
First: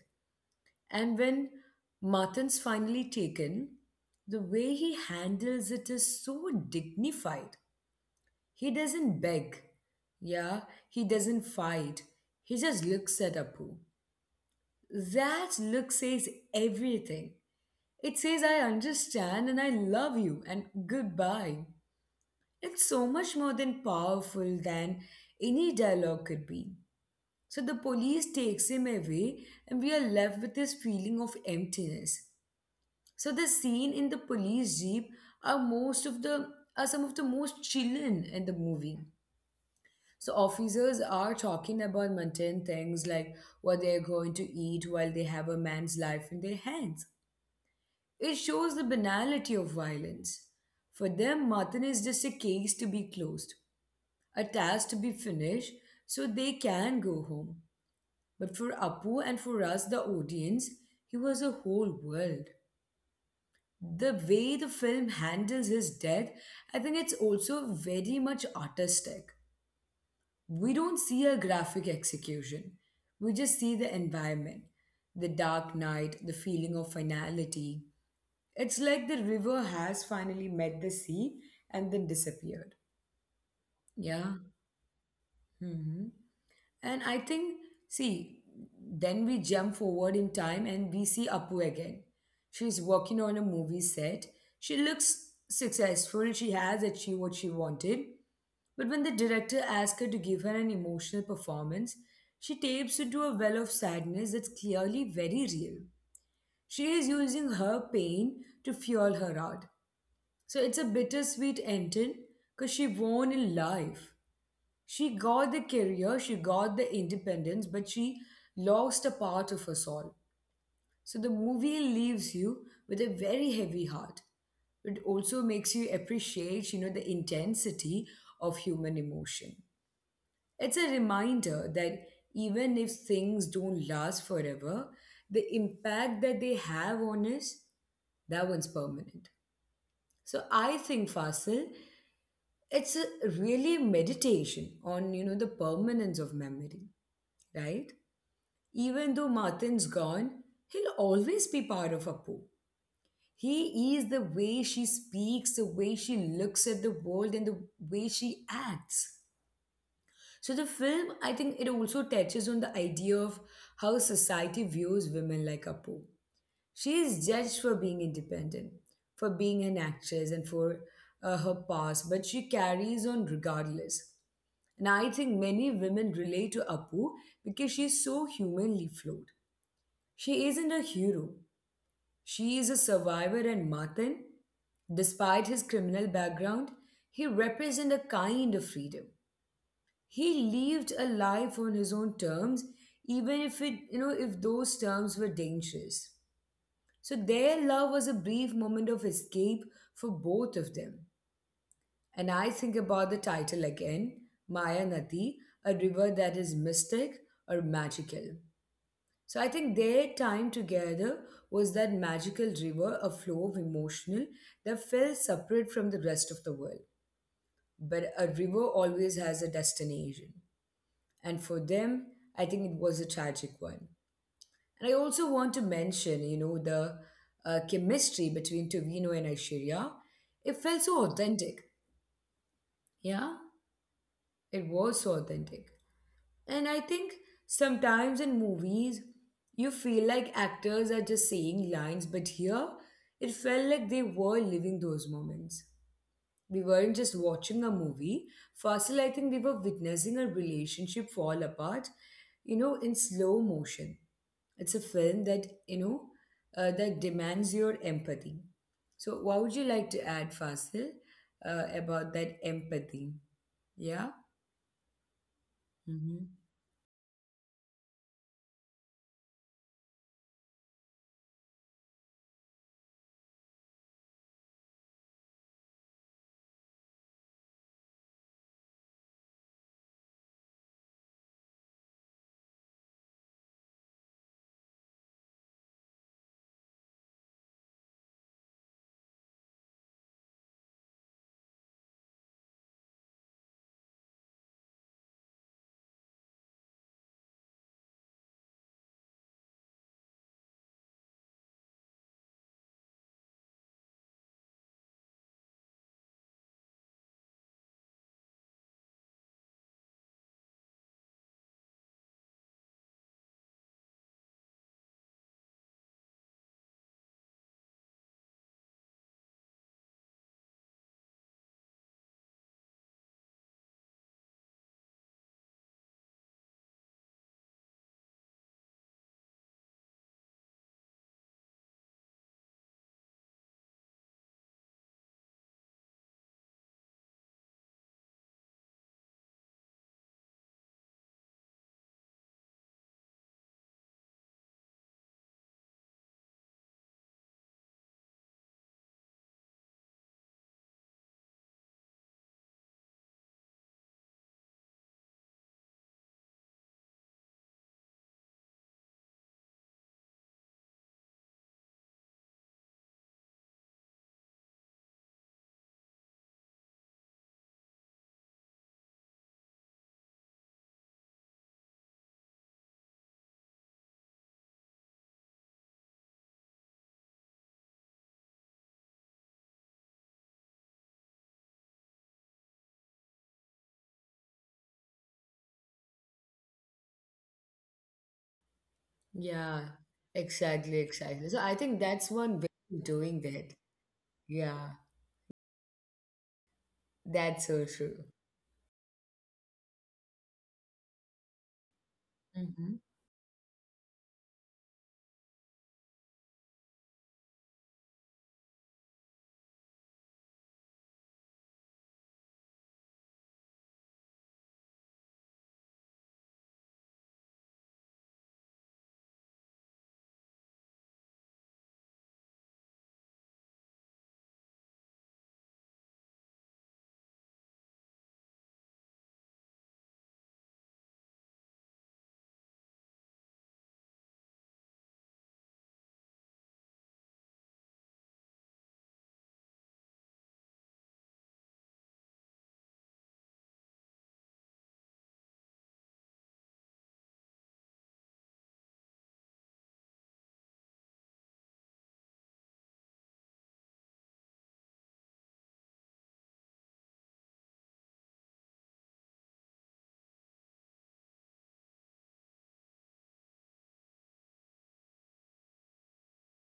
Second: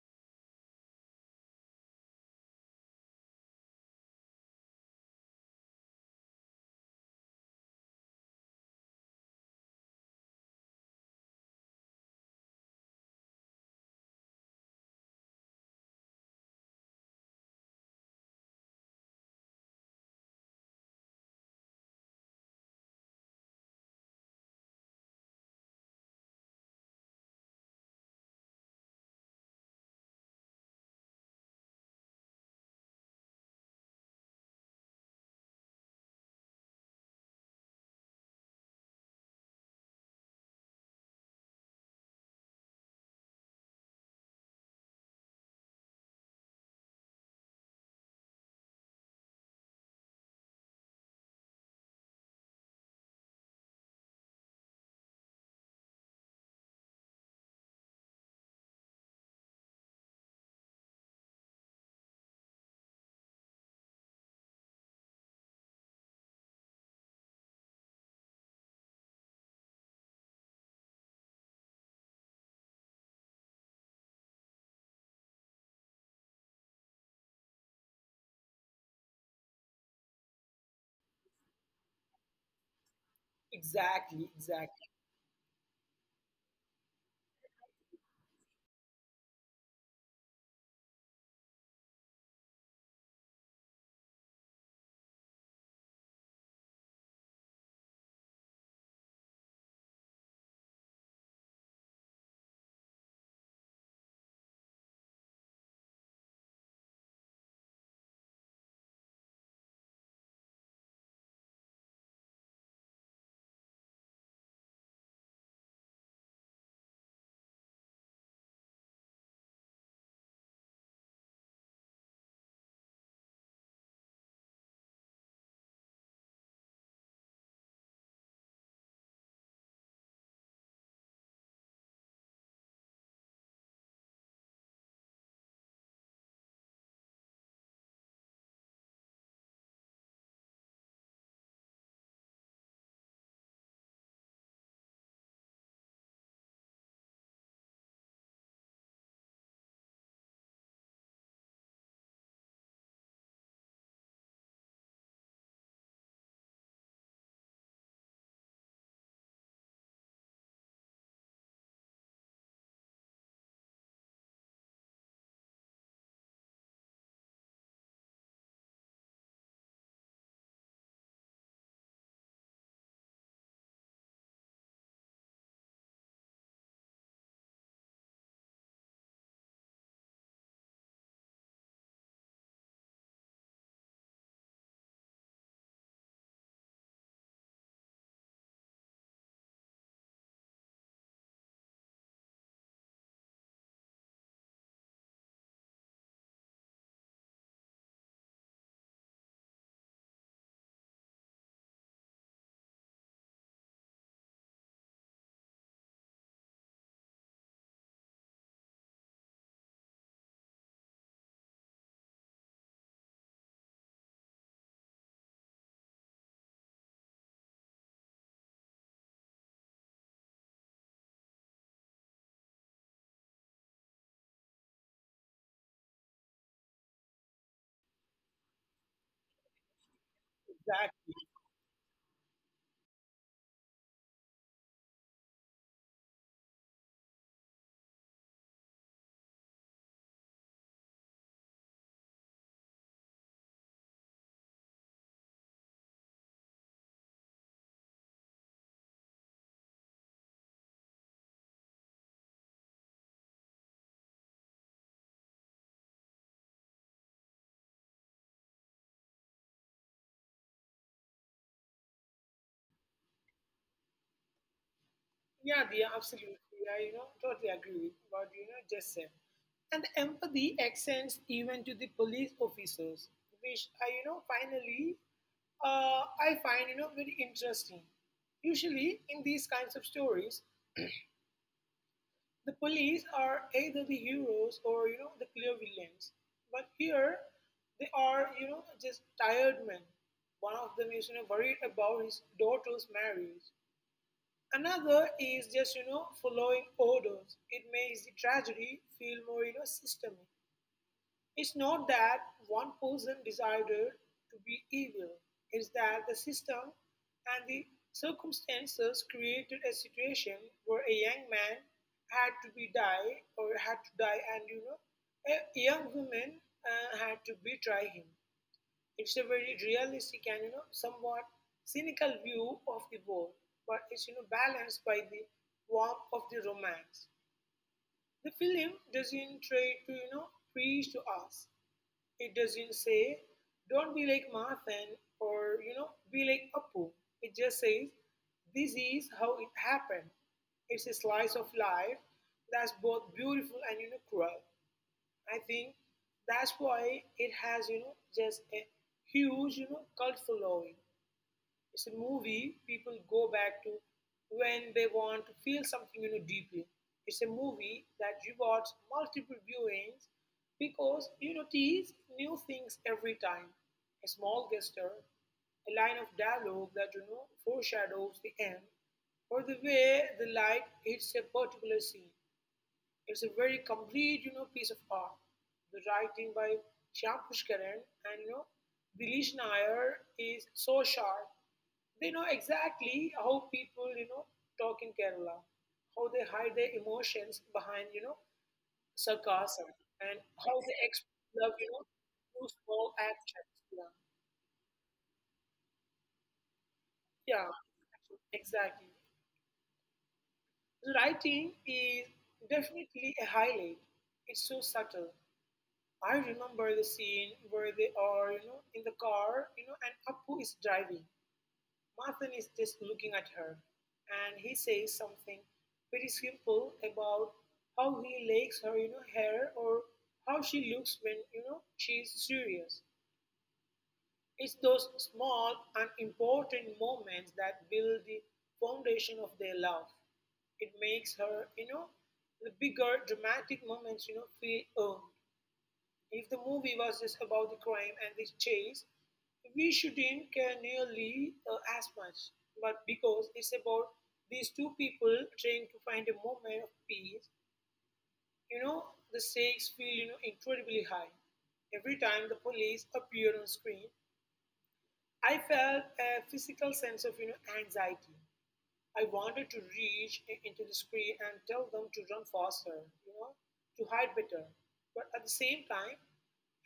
S1: And when Martin's finally taken, the way he handles it is so dignified. He doesn't beg. Yeah, he doesn't fight. He just looks at Apu. That look says everything. It says, I understand and I love you and goodbye. It's so much more than powerful than any dialogue could be. So the police takes him away and we are left with this feeling of emptiness. So the scene in the police jeep are most of the are some of the most chilling in the movie. So officers are talking about mundane things like what they are going to eat while they have a man's life in their hands. It shows the banality of violence. For them, Martin is just a case to be closed, a task to be finished, so they can go home. But for Apu and for us, the audience, he was a whole world. The way the film handles his death, I think it's also very much artistic. We don't see a graphic execution, we just see the environment, the dark night, the feeling of finality. It's like the river has finally met the sea and then disappeared. Yeah.
S2: exactly, exactly,
S1: Mhm. And I think, see, then we jump forward in time and we see Apu again. She's working on a movie set. She looks successful. She has achieved what she wanted. But when the director asks her to give her an emotional performance, she tapes into a well of sadness that's clearly very real. She is using her pain to fuel her art. So it's a bittersweet ending because she won in life. She got the career, she got the independence, but she lost a part of her soul. So the movie leaves you with a very heavy heart. It also makes you appreciate, the intensity of human emotion. It's a reminder that even if things don't last forever, the impact that they have on us, that one's permanent. So I think Fasil, it's a really meditation on, the permanence of memory, right? Even though Martin's gone, he'll always be part of Apu. He is the way she speaks, the way she looks at the world, and the way she acts. So the film, I think it also touches on the idea of how society views women like Apu. She is judged for being independent, for being an actress, and for her past, but she carries on regardless. And I think many women relate to Apu because she's so humanly flawed. She isn't a hero. She is a survivor, and Martin, despite his criminal background, he represents a kind of freedom. He lived a life on his own terms, even if it, you know, if those terms were dangerous. So their love was a brief moment of escape for both of them. And I think about the title again, Maya Nadi, a river that is mystic or magical. So I think their time together was that magical river, a flow of emotional that felt separate from the rest of the world. But a river always has a destination. And for them, I think it was a tragic one. And I also want to mention, the chemistry between Tovino and Aishwarya. It felt so
S2: exactly.
S1: authentic. Yeah, it was so authentic. And I think sometimes in movies, you feel like actors are just saying lines, but here it felt like they were living those moments. We weren't just watching a movie. Fasil, I think we were witnessing a relationship fall apart, in slow motion. It's a film that, that demands your empathy. So, what would you like to add, Fasil, about that empathy? Yeah?
S2: Yeah, Dia,
S1: Mm-hmm.
S2: absolutely. I totally agree with what just said. And the empathy extends even to the police officers, which I finally, I find very interesting. Usually, in these kinds of stories, the police are either the heroes or the clear villains. But here they are just tired men. One of them is worried about his daughter's marriage. Another is just following orders. It makes the tragedy feel more systemic. It's not that one person decided to be evil, it's that the system and the circumstances created a situation where a young man had to die and a young woman had to betray him. It's a very realistic and somewhat cynical view of the world, but it's balanced by the warmth of the romance. The film doesn't try to preach to us. It doesn't say, don't be like Marthan or be like Appu. It just says, this is how it happened. It's a slice of life that's both beautiful and cruel. I think that's why it has just a huge cult following. It's a movie people go back to when they want to feel something deeply. It's a movie that rewards multiple viewings because you notice new things every time. A small gesture, a line of dialogue that foreshadows the end, or the way the light hits a particular scene. It's a very complete piece of art. The writing by Shyam Pushkaran and Dilish Nair is so sharp. They know exactly how people, talk in Kerala, how they hide their emotions behind,
S1: Yeah,
S2: sarcasm, and how
S1: exactly,
S2: they express
S1: exactly. So I
S2: love,
S1: think that's one way
S2: through
S1: of
S2: small
S1: doing that.
S2: actions. Yeah,
S1: Yeah, that's
S2: yeah,
S1: so true.
S2: exactly. Writing is
S1: Hmm.
S2: definitely a highlight. It's so subtle. I remember the scene where they are, in the car, and Appu is driving. Martin is just looking at her, and he says something very simple about how he likes her, hair, or how she looks when, she's serious. It's those small and important moments that build the foundation of their love. It makes her, the bigger dramatic moments, feel earned. If the movie was just about the crime and the chase, we shouldn't care nearly as much. But because it's about these two people trying to find a moment of peace, you know, the stakes feel incredibly high. Every time the police appear on screen, I felt a physical sense of anxiety. I wanted to reach into the screen and tell them to run faster, you know, to hide better. But at the same time,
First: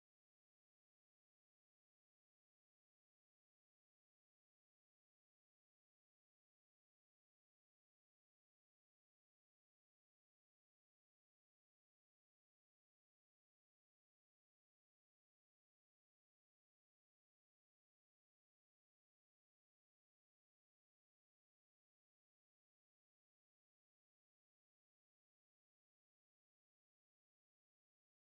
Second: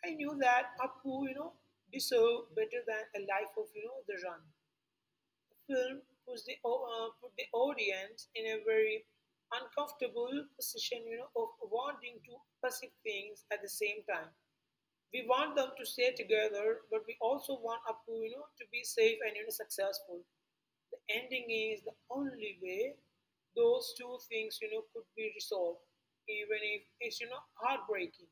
S2: I knew that Apu, deserved better than a life of, the run. The film puts put the audience in a very uncomfortable position, of wanting to pursue things at the same time. We want them to stay together, but we also want Apu, to be safe and, successful ending is the only way those two things, could be resolved, even if it's heartbreaking.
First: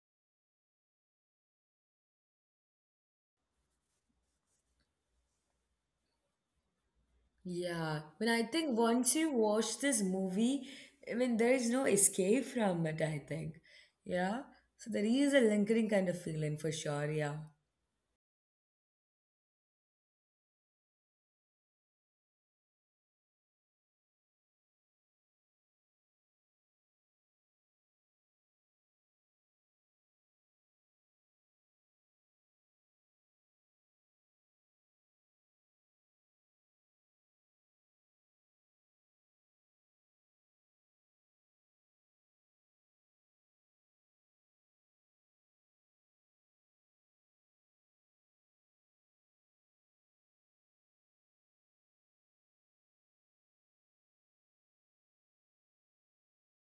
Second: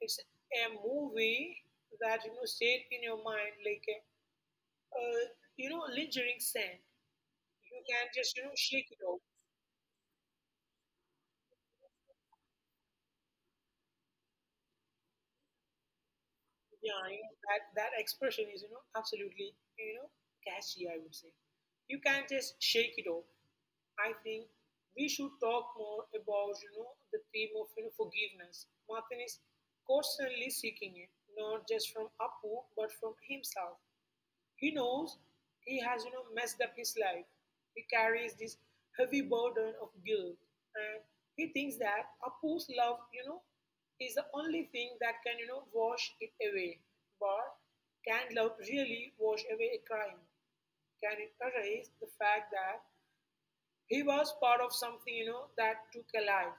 S2: It's a movie that stayed in your mind like a, uh, lingering scent. You
S1: Yeah,
S2: can
S1: but
S2: just
S1: I think
S2: shake it
S1: once
S2: off.
S1: you watch this movie, I mean, there is no escape from it, I think. Yeah, so there is a lingering kind of feeling for sure.
S2: Yeah,
S1: Yeah.
S2: that expression is absolutely you know catchy. I would say you can just shake it off. I think we should talk more about the theme of forgiveness. Martin is constantly seeking it, not just from Apu but from himself. He knows he has messed up his life. He carries this heavy burden of guilt, and he thinks that Apu's love is the only thing that can wash it away. But can love really wash away a crime? Can it erase the fact that he was part of something, that took a life?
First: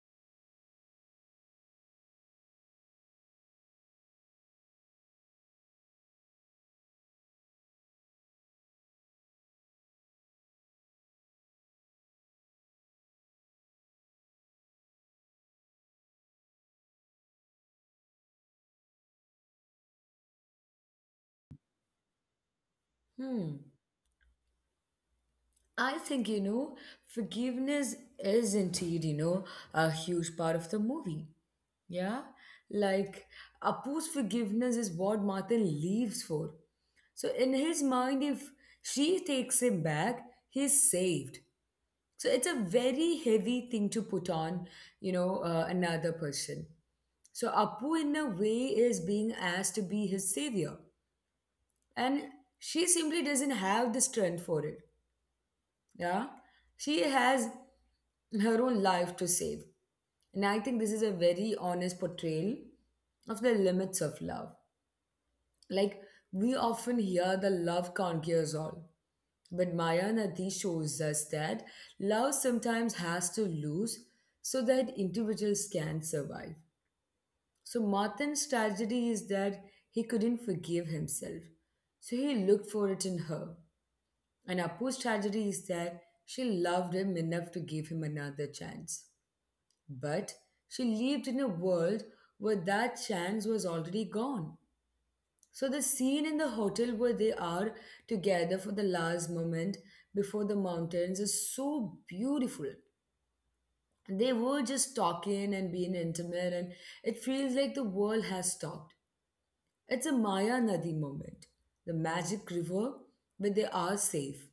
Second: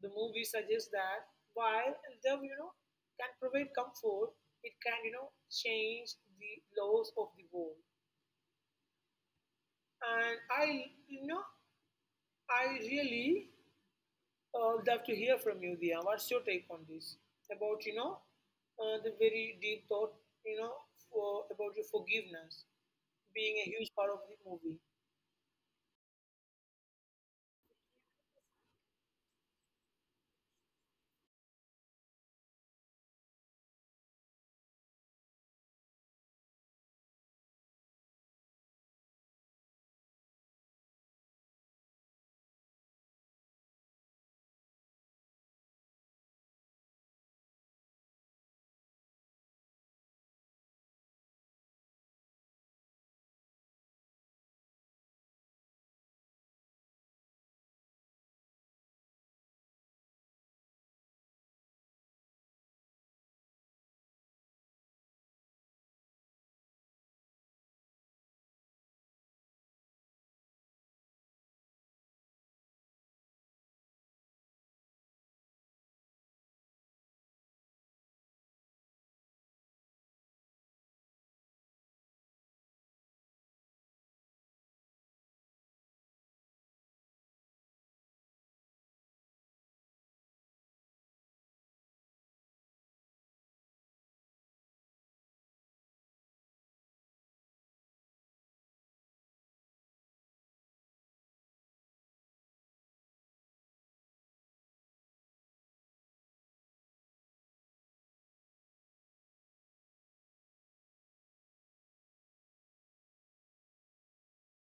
S2: The movie suggests that while love, can provide comfort, it can, change the laws of the world. And I really love to hear from you, Dia. What's your take on this? About, the very deep thought, you know, for, about your forgiveness being
S1: Hmm.
S2: a huge part of the movie.
S1: I think, forgiveness is indeed, a huge part of the movie. Yeah. Like, Apu's forgiveness is what Martin leaves for. So in his mind, if she takes him back, he's saved. So it's a very heavy thing to put on, another person. So Apu, in a way, is being asked to be his savior, and she simply doesn't have the strength for it. Yeah, she has her own life to save, and I think this is a very honest portrayal of the limits of love. Like we often hear, the love conquers all. But Mayanati shows us that love sometimes has to lose so that individuals can survive. So Martin's tragedy is that he couldn't forgive himself. So he looked for it in her. And Apu's tragedy is that she loved him enough to give him another chance. But she lived in a world where that chance was already gone. So the scene in the hotel where they are together for the last moment before the mountains is so beautiful. They were just talking and being intimate, and it feels like the world has stopped. It's a Maya Nadi moment, the magic river where they are safe.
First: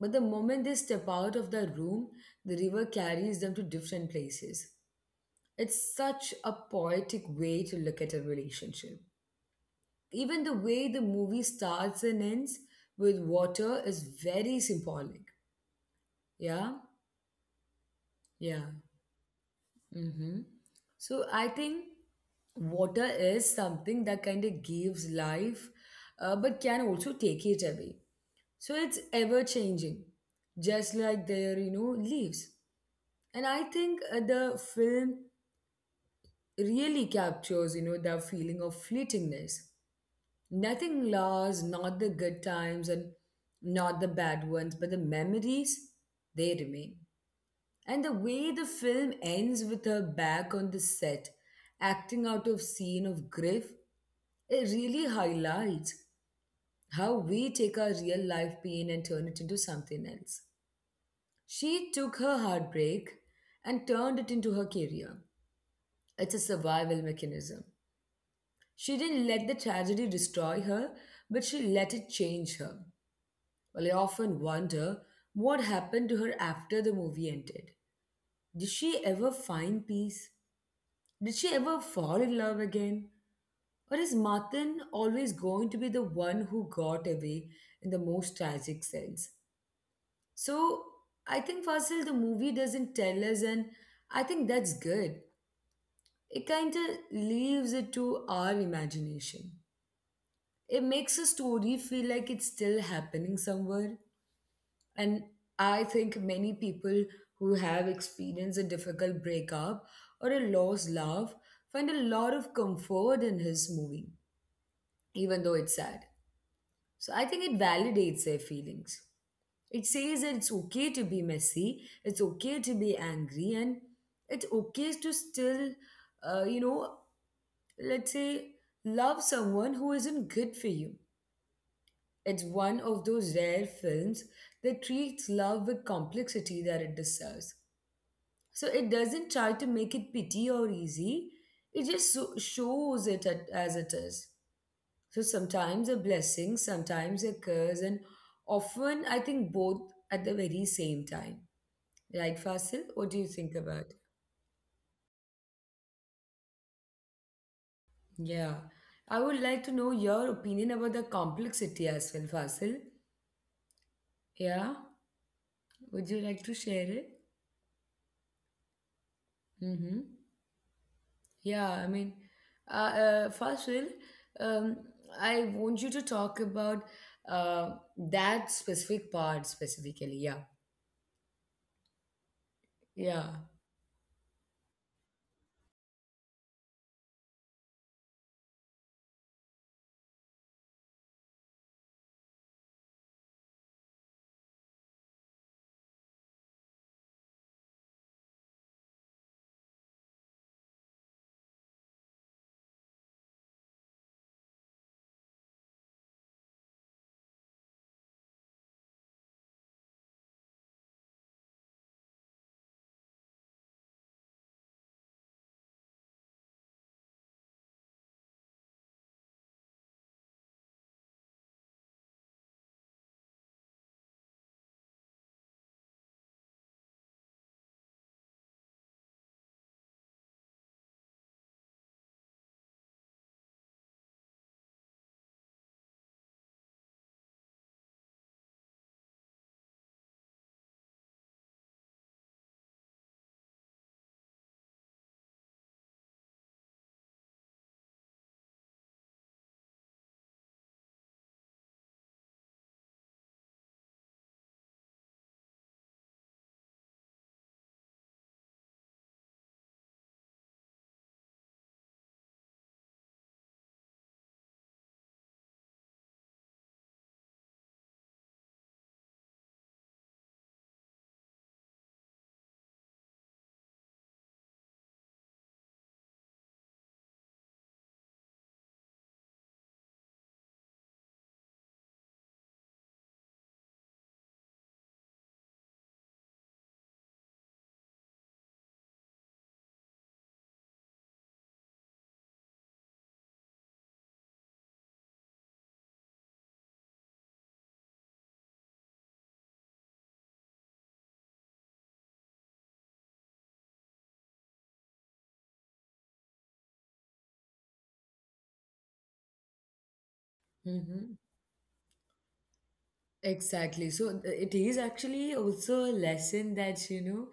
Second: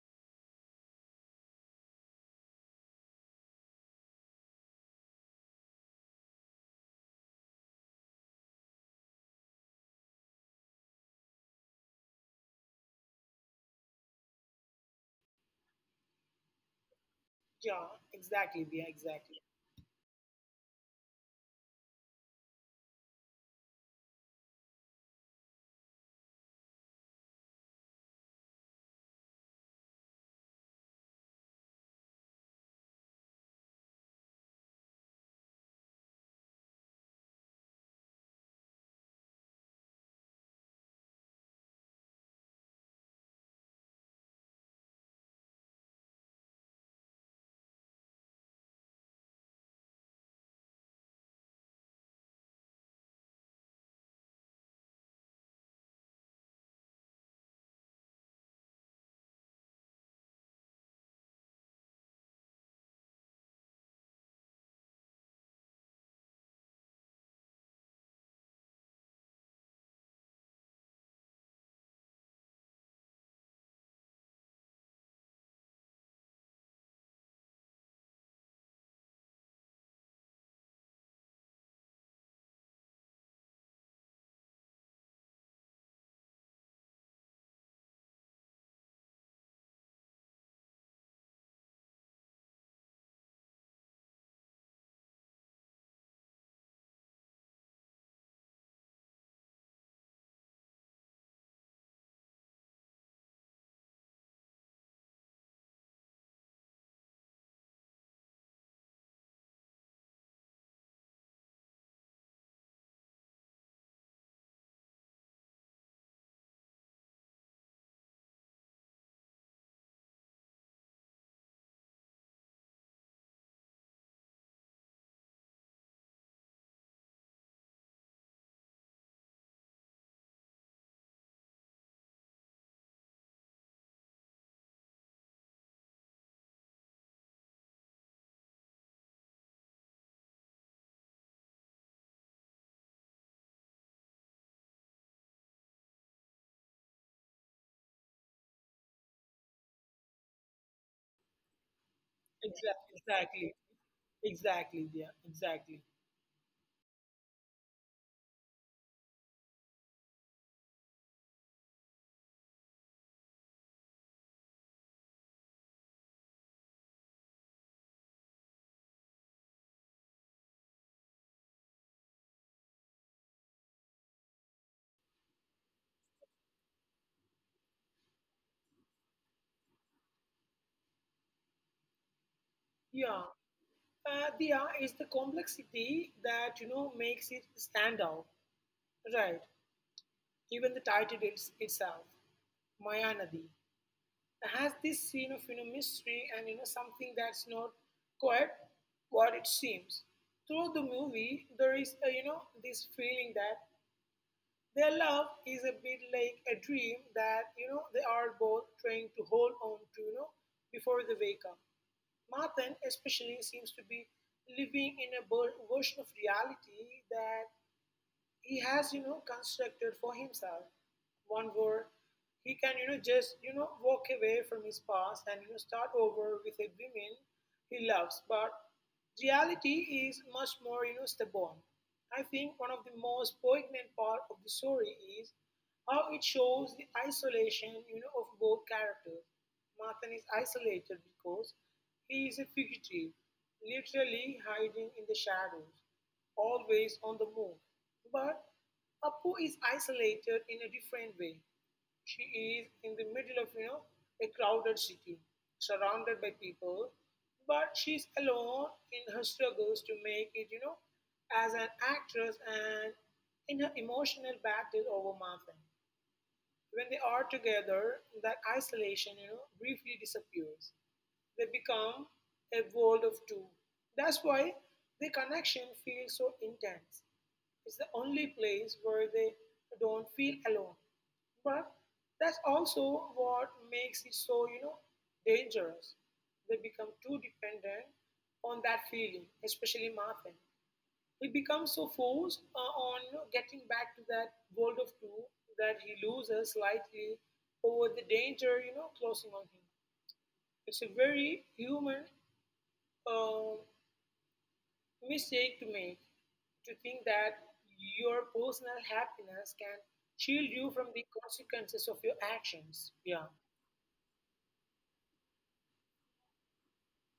S1: But the moment they step out of the room, the river carries them to different places. It's such a poetic way to look at a relationship. Even the way the movie starts and ends with water is very symbolic. Yeah,
S2: Yeah,
S1: yeah.
S2: exactly, Dia, exactly.
S1: Mm-hmm. So I think water is something that kind of gives life, but can also take it away. So it's ever changing, just like their, you know, leaves. And I think the film really captures, you know, the feeling of fleetingness. Nothing lasts, not the good times and not the bad ones, but the memories, they remain. And the way the film ends with her back on the set, acting out of scene of grief, it really highlights how we take our real life pain and turn it into something else. She took her heartbreak and turned it into her career. It's a survival mechanism. She didn't let the tragedy destroy her, but she let it change her. Well, I often wonder what happened to her after the movie ended. Did she ever find peace? Did she ever fall in love again? Or is Martin always going to be the one who got away in the most tragic sense? So I think Fasil, the movie doesn't tell us, and I think that's good. It kind of leaves it to our imagination. It makes a story feel like it's still happening somewhere. And I think many people who have experienced a difficult breakup or a lost love find a lot of comfort in his movie, even though it's sad. So I think it validates their feelings. It says that it's okay to be messy, it's okay to be angry, and it's okay to still, you know, let's say, love someone who isn't good for you. It's one of those rare films that treats love with complexity that it deserves. So it doesn't try to make it pity or easy. Shows it as it is. So sometimes a blessing, sometimes a curse, and often I think both at the very same time. Right, Fasil? What do
S2: Exactly,
S1: you think
S2: exactly.
S1: about it?
S2: Exactly, yeah, exactly.
S1: Yeah. I would like to know your opinion about the complexity as well, Fasil. Yeah. Would you like to share it? Mm-hmm. Yeah, I mean, Fasil, um, I want you to talk about uh, that specific part specifically. Yeah, yeah.
S2: Yeah, Diya, is the complexity that makes it stand out, right? Even the title it's, itself, Maya Nadi, has this scene of mystery and something that's not quite what it seems. Throughout the movie, there is a, this feeling that their love is a bit like a dream that they are both trying to hold on to, before they wake up. Mathan especially seems to be living in a version of reality that he has constructed for himself, one where he can you know just you know walk away from his past and start over with a woman he loves, but reality is much more stubborn. I think one of the most poignant part of the story is how it shows the isolation of both characters. Martin is isolated because he is a fugitive, literally hiding in the shadows, always on the move. But Apu is isolated in a different way. She is in the middle of, a crowded city, surrounded by people, but she's alone in her struggles to make it, as an actress, and in her emotional battle over Martha. When they are together, that isolation, briefly disappears. They become a world of two. That's why their connection feels so intense. It's the only place where they don't feel alone. But that's also what makes it so, dangerous. They become too dependent on that feeling, especially Martin. He becomes so forced on getting back to that world of two that he loses slightly over the danger, closing on him. It's a very human uh, mistake to make, to think that your personal happiness can shield you from
S1: Hmm.
S2: the consequences of your actions. Yeah,
S1: Exactly. So it is actually also a lesson that you know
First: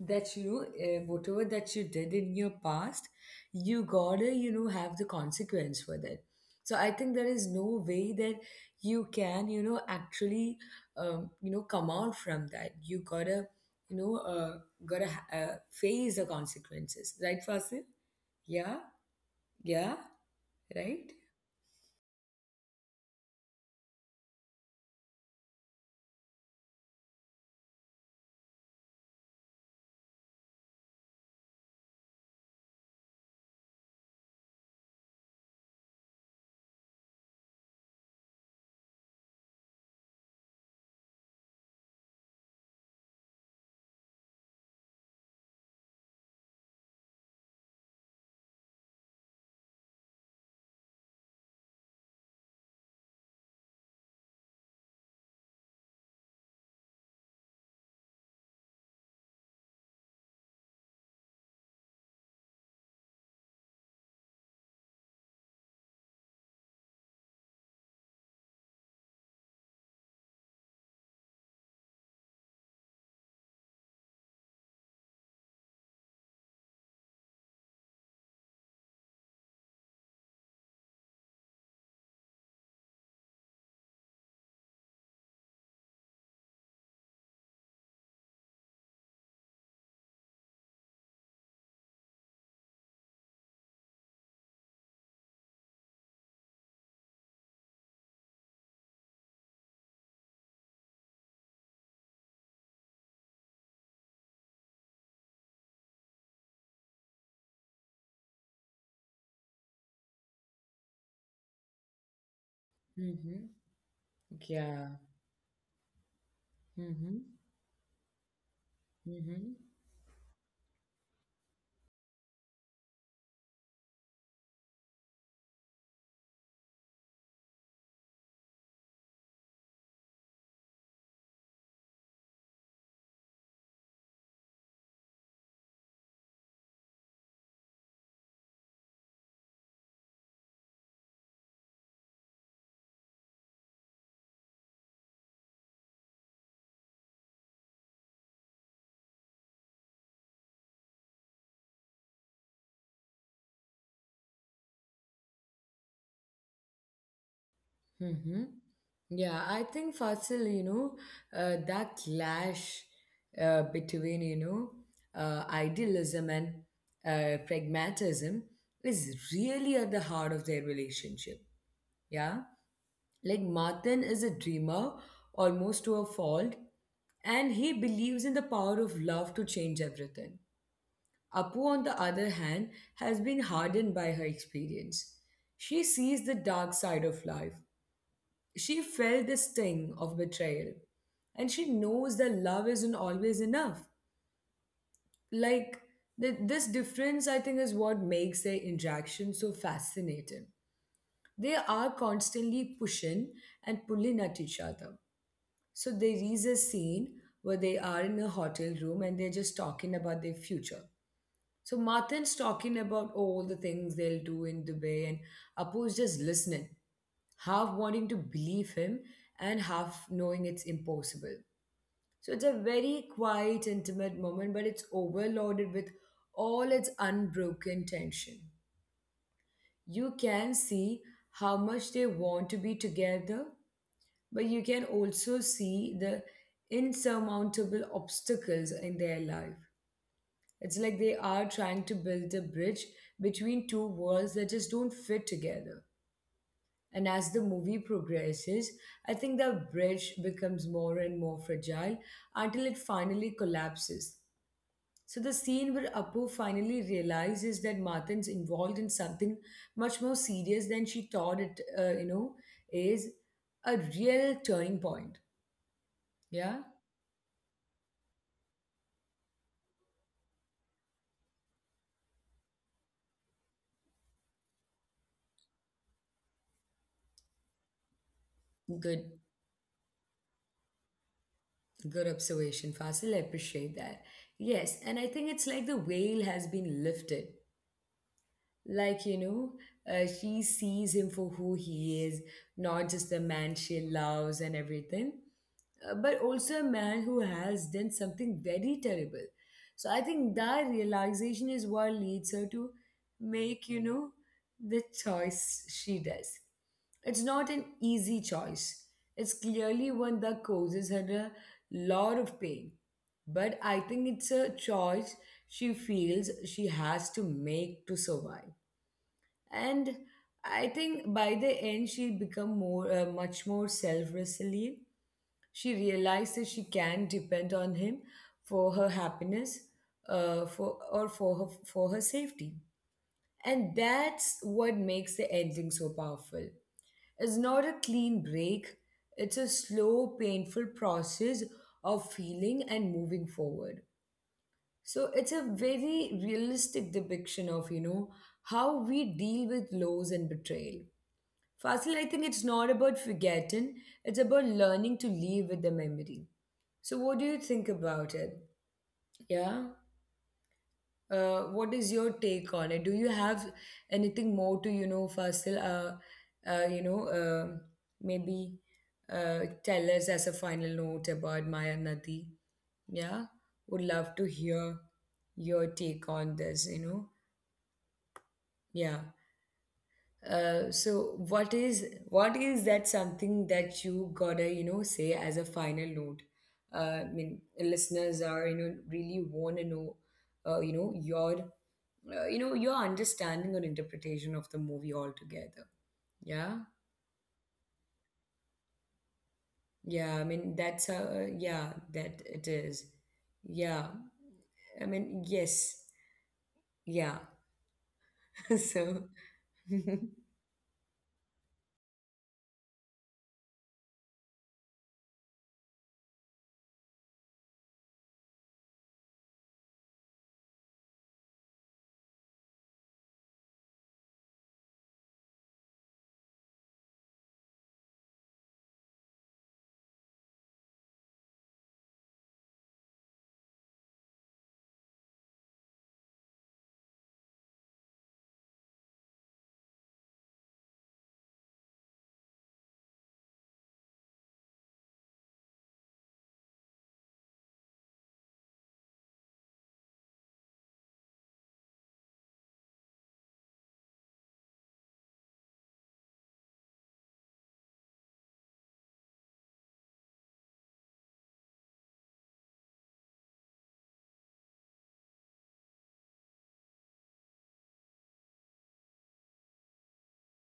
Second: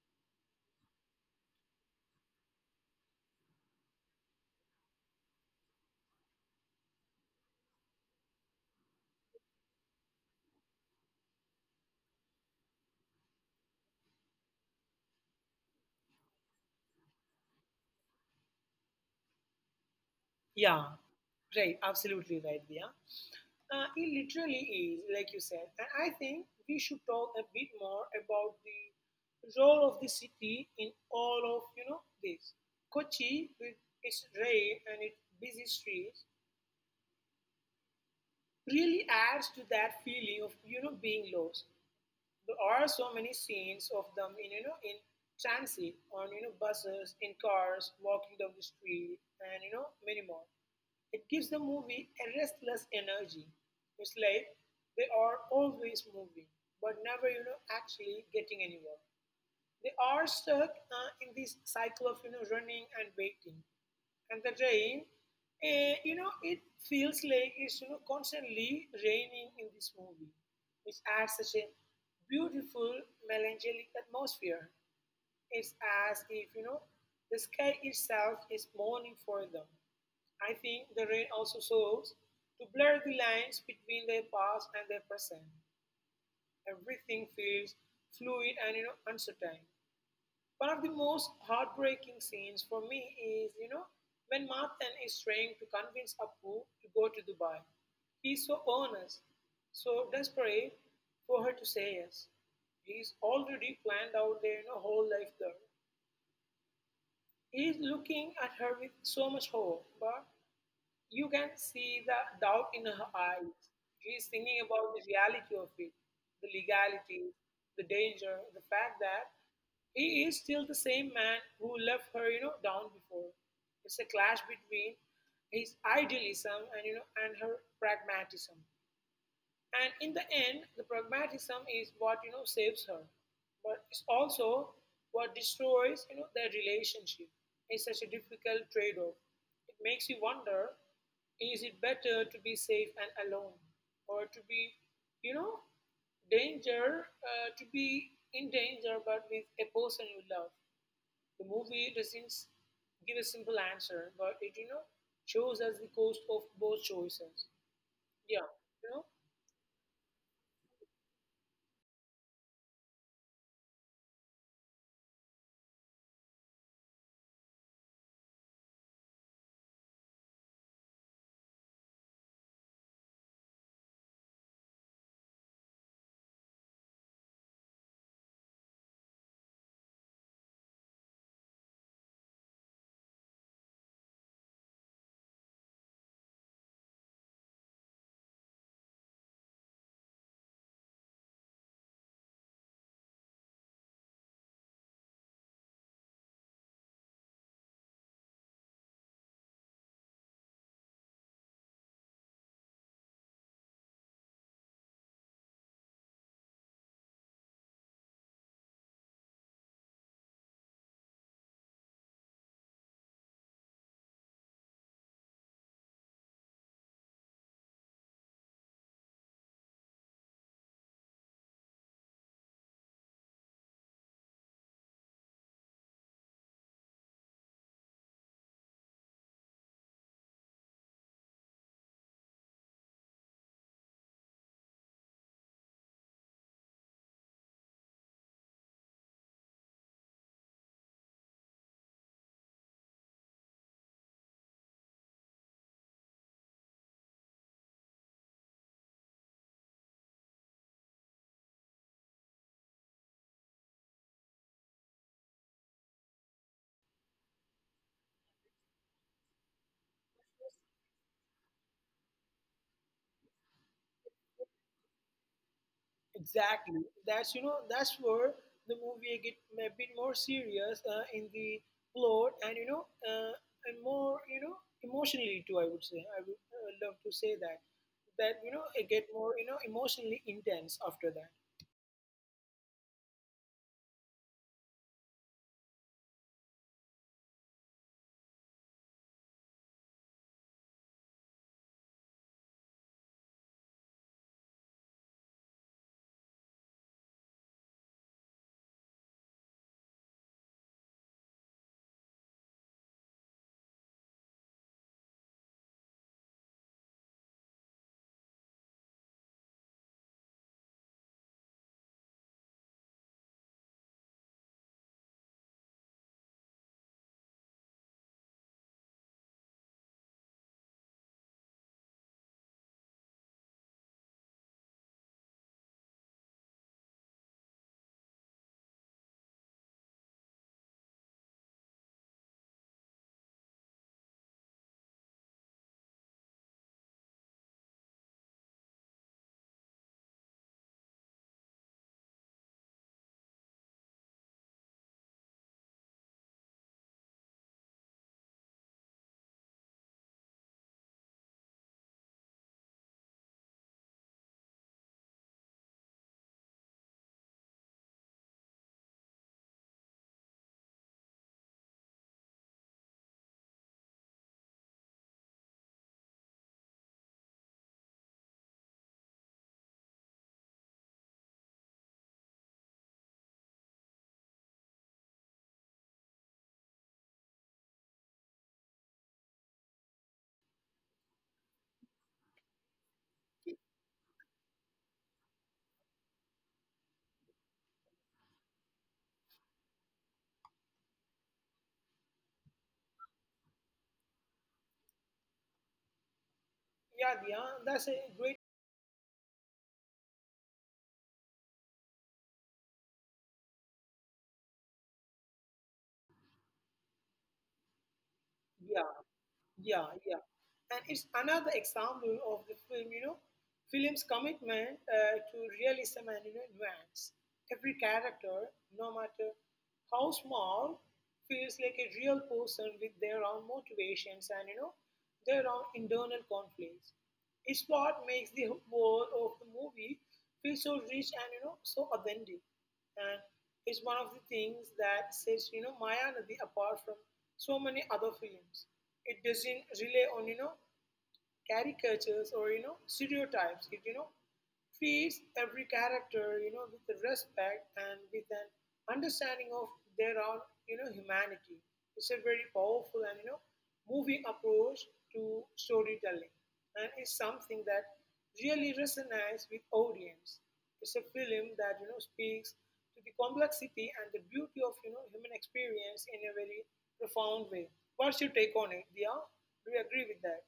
S1: that you know whatever that you did in your past, you gotta you know have the consequence for that. So I think there is no way that you can you know actually you know come out from that. You gotta you know face the consequences, right, Fasil? Yeah, yeah,
S2: yeah,
S1: right.
S2: right, absolutely right, yeah. It literally is, like you said. And I think we should talk a bit more about the role of the city in all of this. Kochi, with its rain and its busy streets, really adds to that feeling of being lost. There are so many scenes of them in, transit, on buses, in cars, walking down the street, and many more. It gives the movie a restless energy. It's like they are always moving, but never actually getting anywhere. They are stuck in this cycle of running and waiting. And the rain, it feels like it's constantly raining in this movie, which adds such a beautiful, melancholic atmosphere. It's as if the sky itself is mourning for them. I think the rain also serves to blur the lines between their past and their present. Everything feels fluid and uncertain. One of the most heartbreaking scenes for me is, when Martin is trying to convince Appu to go to Dubai. He's so earnest, so desperate for her to say yes. He's already planned out their, whole life there. He's looking at her with so much hope, but you can see the doubt in her
S1: Mm-hmm.
S2: eyes. She's thinking about
S1: Yeah.
S2: the reality of it, the
S1: Mm-hmm.
S2: legality, the danger, the fact that
S1: Mm-hmm.
S2: he is still the same man who left her, down before. It's a clash between his idealism and you know and her pragmatism. And in the end, the pragmatism is what saves her, but it's also what destroys their relationship. It's such a difficult trade-off. It makes you wonder: is it better to be safe and alone, or to be, you know, danger to be in danger but with a person you love? The movie doesn't give a simple answer, but it shows us the cost of both choices.
S1: Mm-hmm.
S2: Yeah, you know,
S1: Yeah, I think Fasil, you know, that clash between, you know, idealism and pragmatism is really at the heart of their relationship. Yeah. Like Martin is a dreamer almost to a fault, and he believes in the power of love to change everything. Apu, on the other hand, has been hardened by her experience. She sees the dark side of life. She felt the sting of betrayal. And she knows that love isn't always enough. Like, this difference, I think, is what makes their interaction so fascinating. They are constantly pushing and pulling at each other. So, there is a scene where they are in a hotel room and they're just talking about their future. So Martin's talking about all the things they'll do in Dubai, and Apu's just listening, half wanting to believe him and half knowing it's impossible. So it's a very quiet, intimate moment, but it's overloaded with all its unbroken tension. You can see how much they want to be together, but you can also see the insurmountable obstacles in their life. It's like they are trying to build a bridge between two worlds that just don't fit together. And as the movie progresses, I think the bridge becomes more and more fragile until it finally collapses. So the scene where Apu finally realizes that Martin's involved in something much more serious than she thought it, you know, is a real turning point. Yeah,
S2: exactly. That's that's where the movie get a bit more serious in the plot, and and more emotionally too. I would say, I would love to say that that it get
S1: good.
S2: more emotionally intense after that.
S1: Good observation, Fasil. I appreciate that. Yes, and I think it's like the veil has been lifted. Like, you know, she sees him for who he is, not just the man she loves and everything, but also a man who has done something very terrible. So I think that realization is what leads her to make, you know, the choice she does. It's not an easy choice. It's clearly one that causes her a lot of pain. But I think it's a choice she feels she has to make to survive. And I think by the end she become more much more self-resilient. She realized that she can depend on him for her happiness, for her, for her safety. And that's what makes the ending so powerful. It's not a clean break, it's a slow painful process of feeling and moving forward. So it's a very realistic depiction of, you know, how we deal with loss and betrayal. Fasil, I think it's not about forgetting, it's about learning to live with the memory. So, what do you think about it? Yeah. What is your take on it? Do you have anything more to, you know, Fasil, you know, maybe tell us as a final note about Maya Nadi? Yeah. Would love to hear your take on this, you know? Yeah. So what is that something that you gotta you know say as a final note? I mean, listeners are you know really want to know, uh, you know your, you know your understanding or interpretation of the movie altogether. Yeah,
S2: Yeah, yeah, that's a great.
S1: yeah. I mean that's yeah that it is. Yeah, I mean yes, yeah. [laughs]
S2: Yeah,
S1: so.
S2: yeah,
S1: [laughs]
S2: yeah. And it's another example of the film, film's commitment to realism and, nuance. Every character, no matter how small, feels like a real person with their own motivations and, their own internal conflicts. It's what makes the whole of the movie feel so rich and so authentic. And it's one of the things that sets Mayanadi apart from so many other films. It doesn't rely on caricatures or stereotypes. It treats every character with respect and with an understanding of their own, humanity. It's a very powerful and moving approach to storytelling, and it's something that really resonates with audience. It's a film that speaks to the complexity and the beauty of human experience in a very profound way. What's your take on it, Dia? Do you agree with that?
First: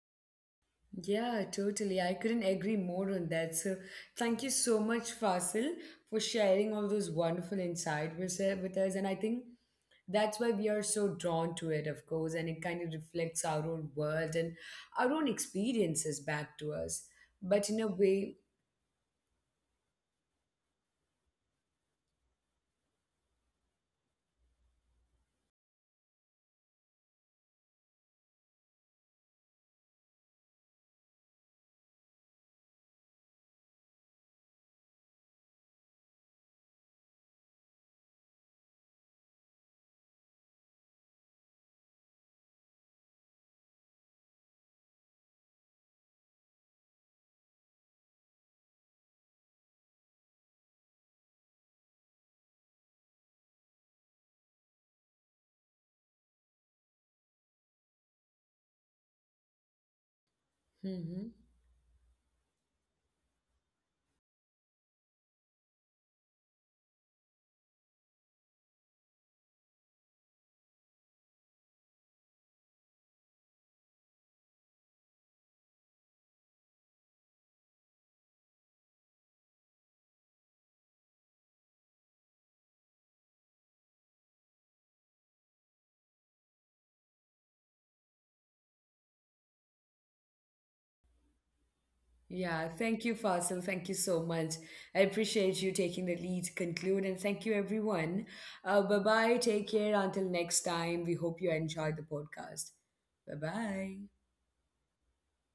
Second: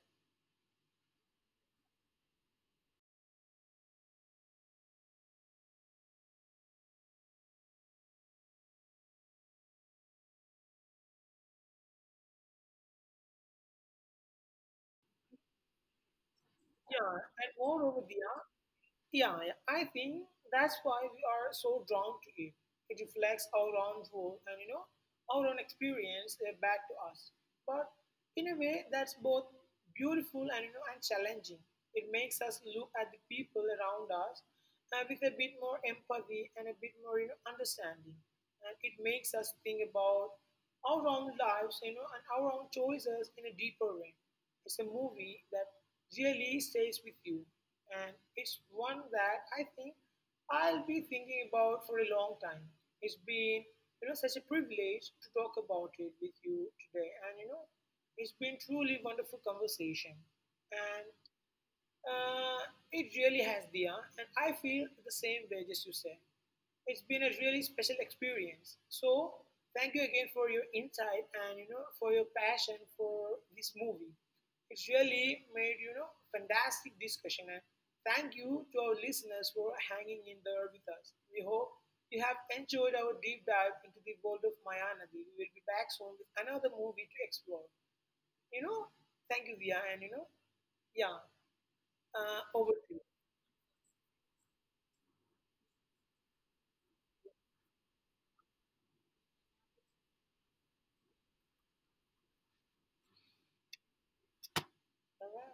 S1: Yeah, totally. I couldn't agree more on that. So, thank you so much, Fasil, for sharing all those wonderful insights with us. And I think that's why we are so drawn to it, of course. And it kind of reflects our own world and our own experiences back to us.
S2: Yeah, and
S1: But in a
S2: moreover, Diya,
S1: way,
S2: yeah, yeah, I think that's why we are so drawn to it. It reflects our own world and our own experience back to us, but in a way that's both beautiful and and challenging. It makes us look at the people around us with a bit more empathy and a bit more understanding, and it makes us think about our own lives, and our own choices in a deeper way. It's a movie that really stays with you, and it's one that I think I'll be thinking about for a long time. It's been, such a privilege to talk about it with you today, and it's been truly wonderful conversation. And
S1: Mhm.
S2: uh, it really has, Dia, and I feel the same way, just you said. It's been a really special experience. So thank you again for your insight and for your passion for this movie. It's really made fantastic discussion, and thank you to our listeners for hanging in there with us. We hope you have enjoyed our deep dive into the world of Mayanadi. We will be back soon with another movie to explore. You know, thank you, Via, and yeah,
S1: Yeah,
S2: over to you.
S1: thank you, Fasil. Thank you so much. I appreciate you taking the lead to conclude, and thank you, everyone. Bye bye. Take care. Until next time, we hope you enjoyed the podcast. Bye bye.
S2: All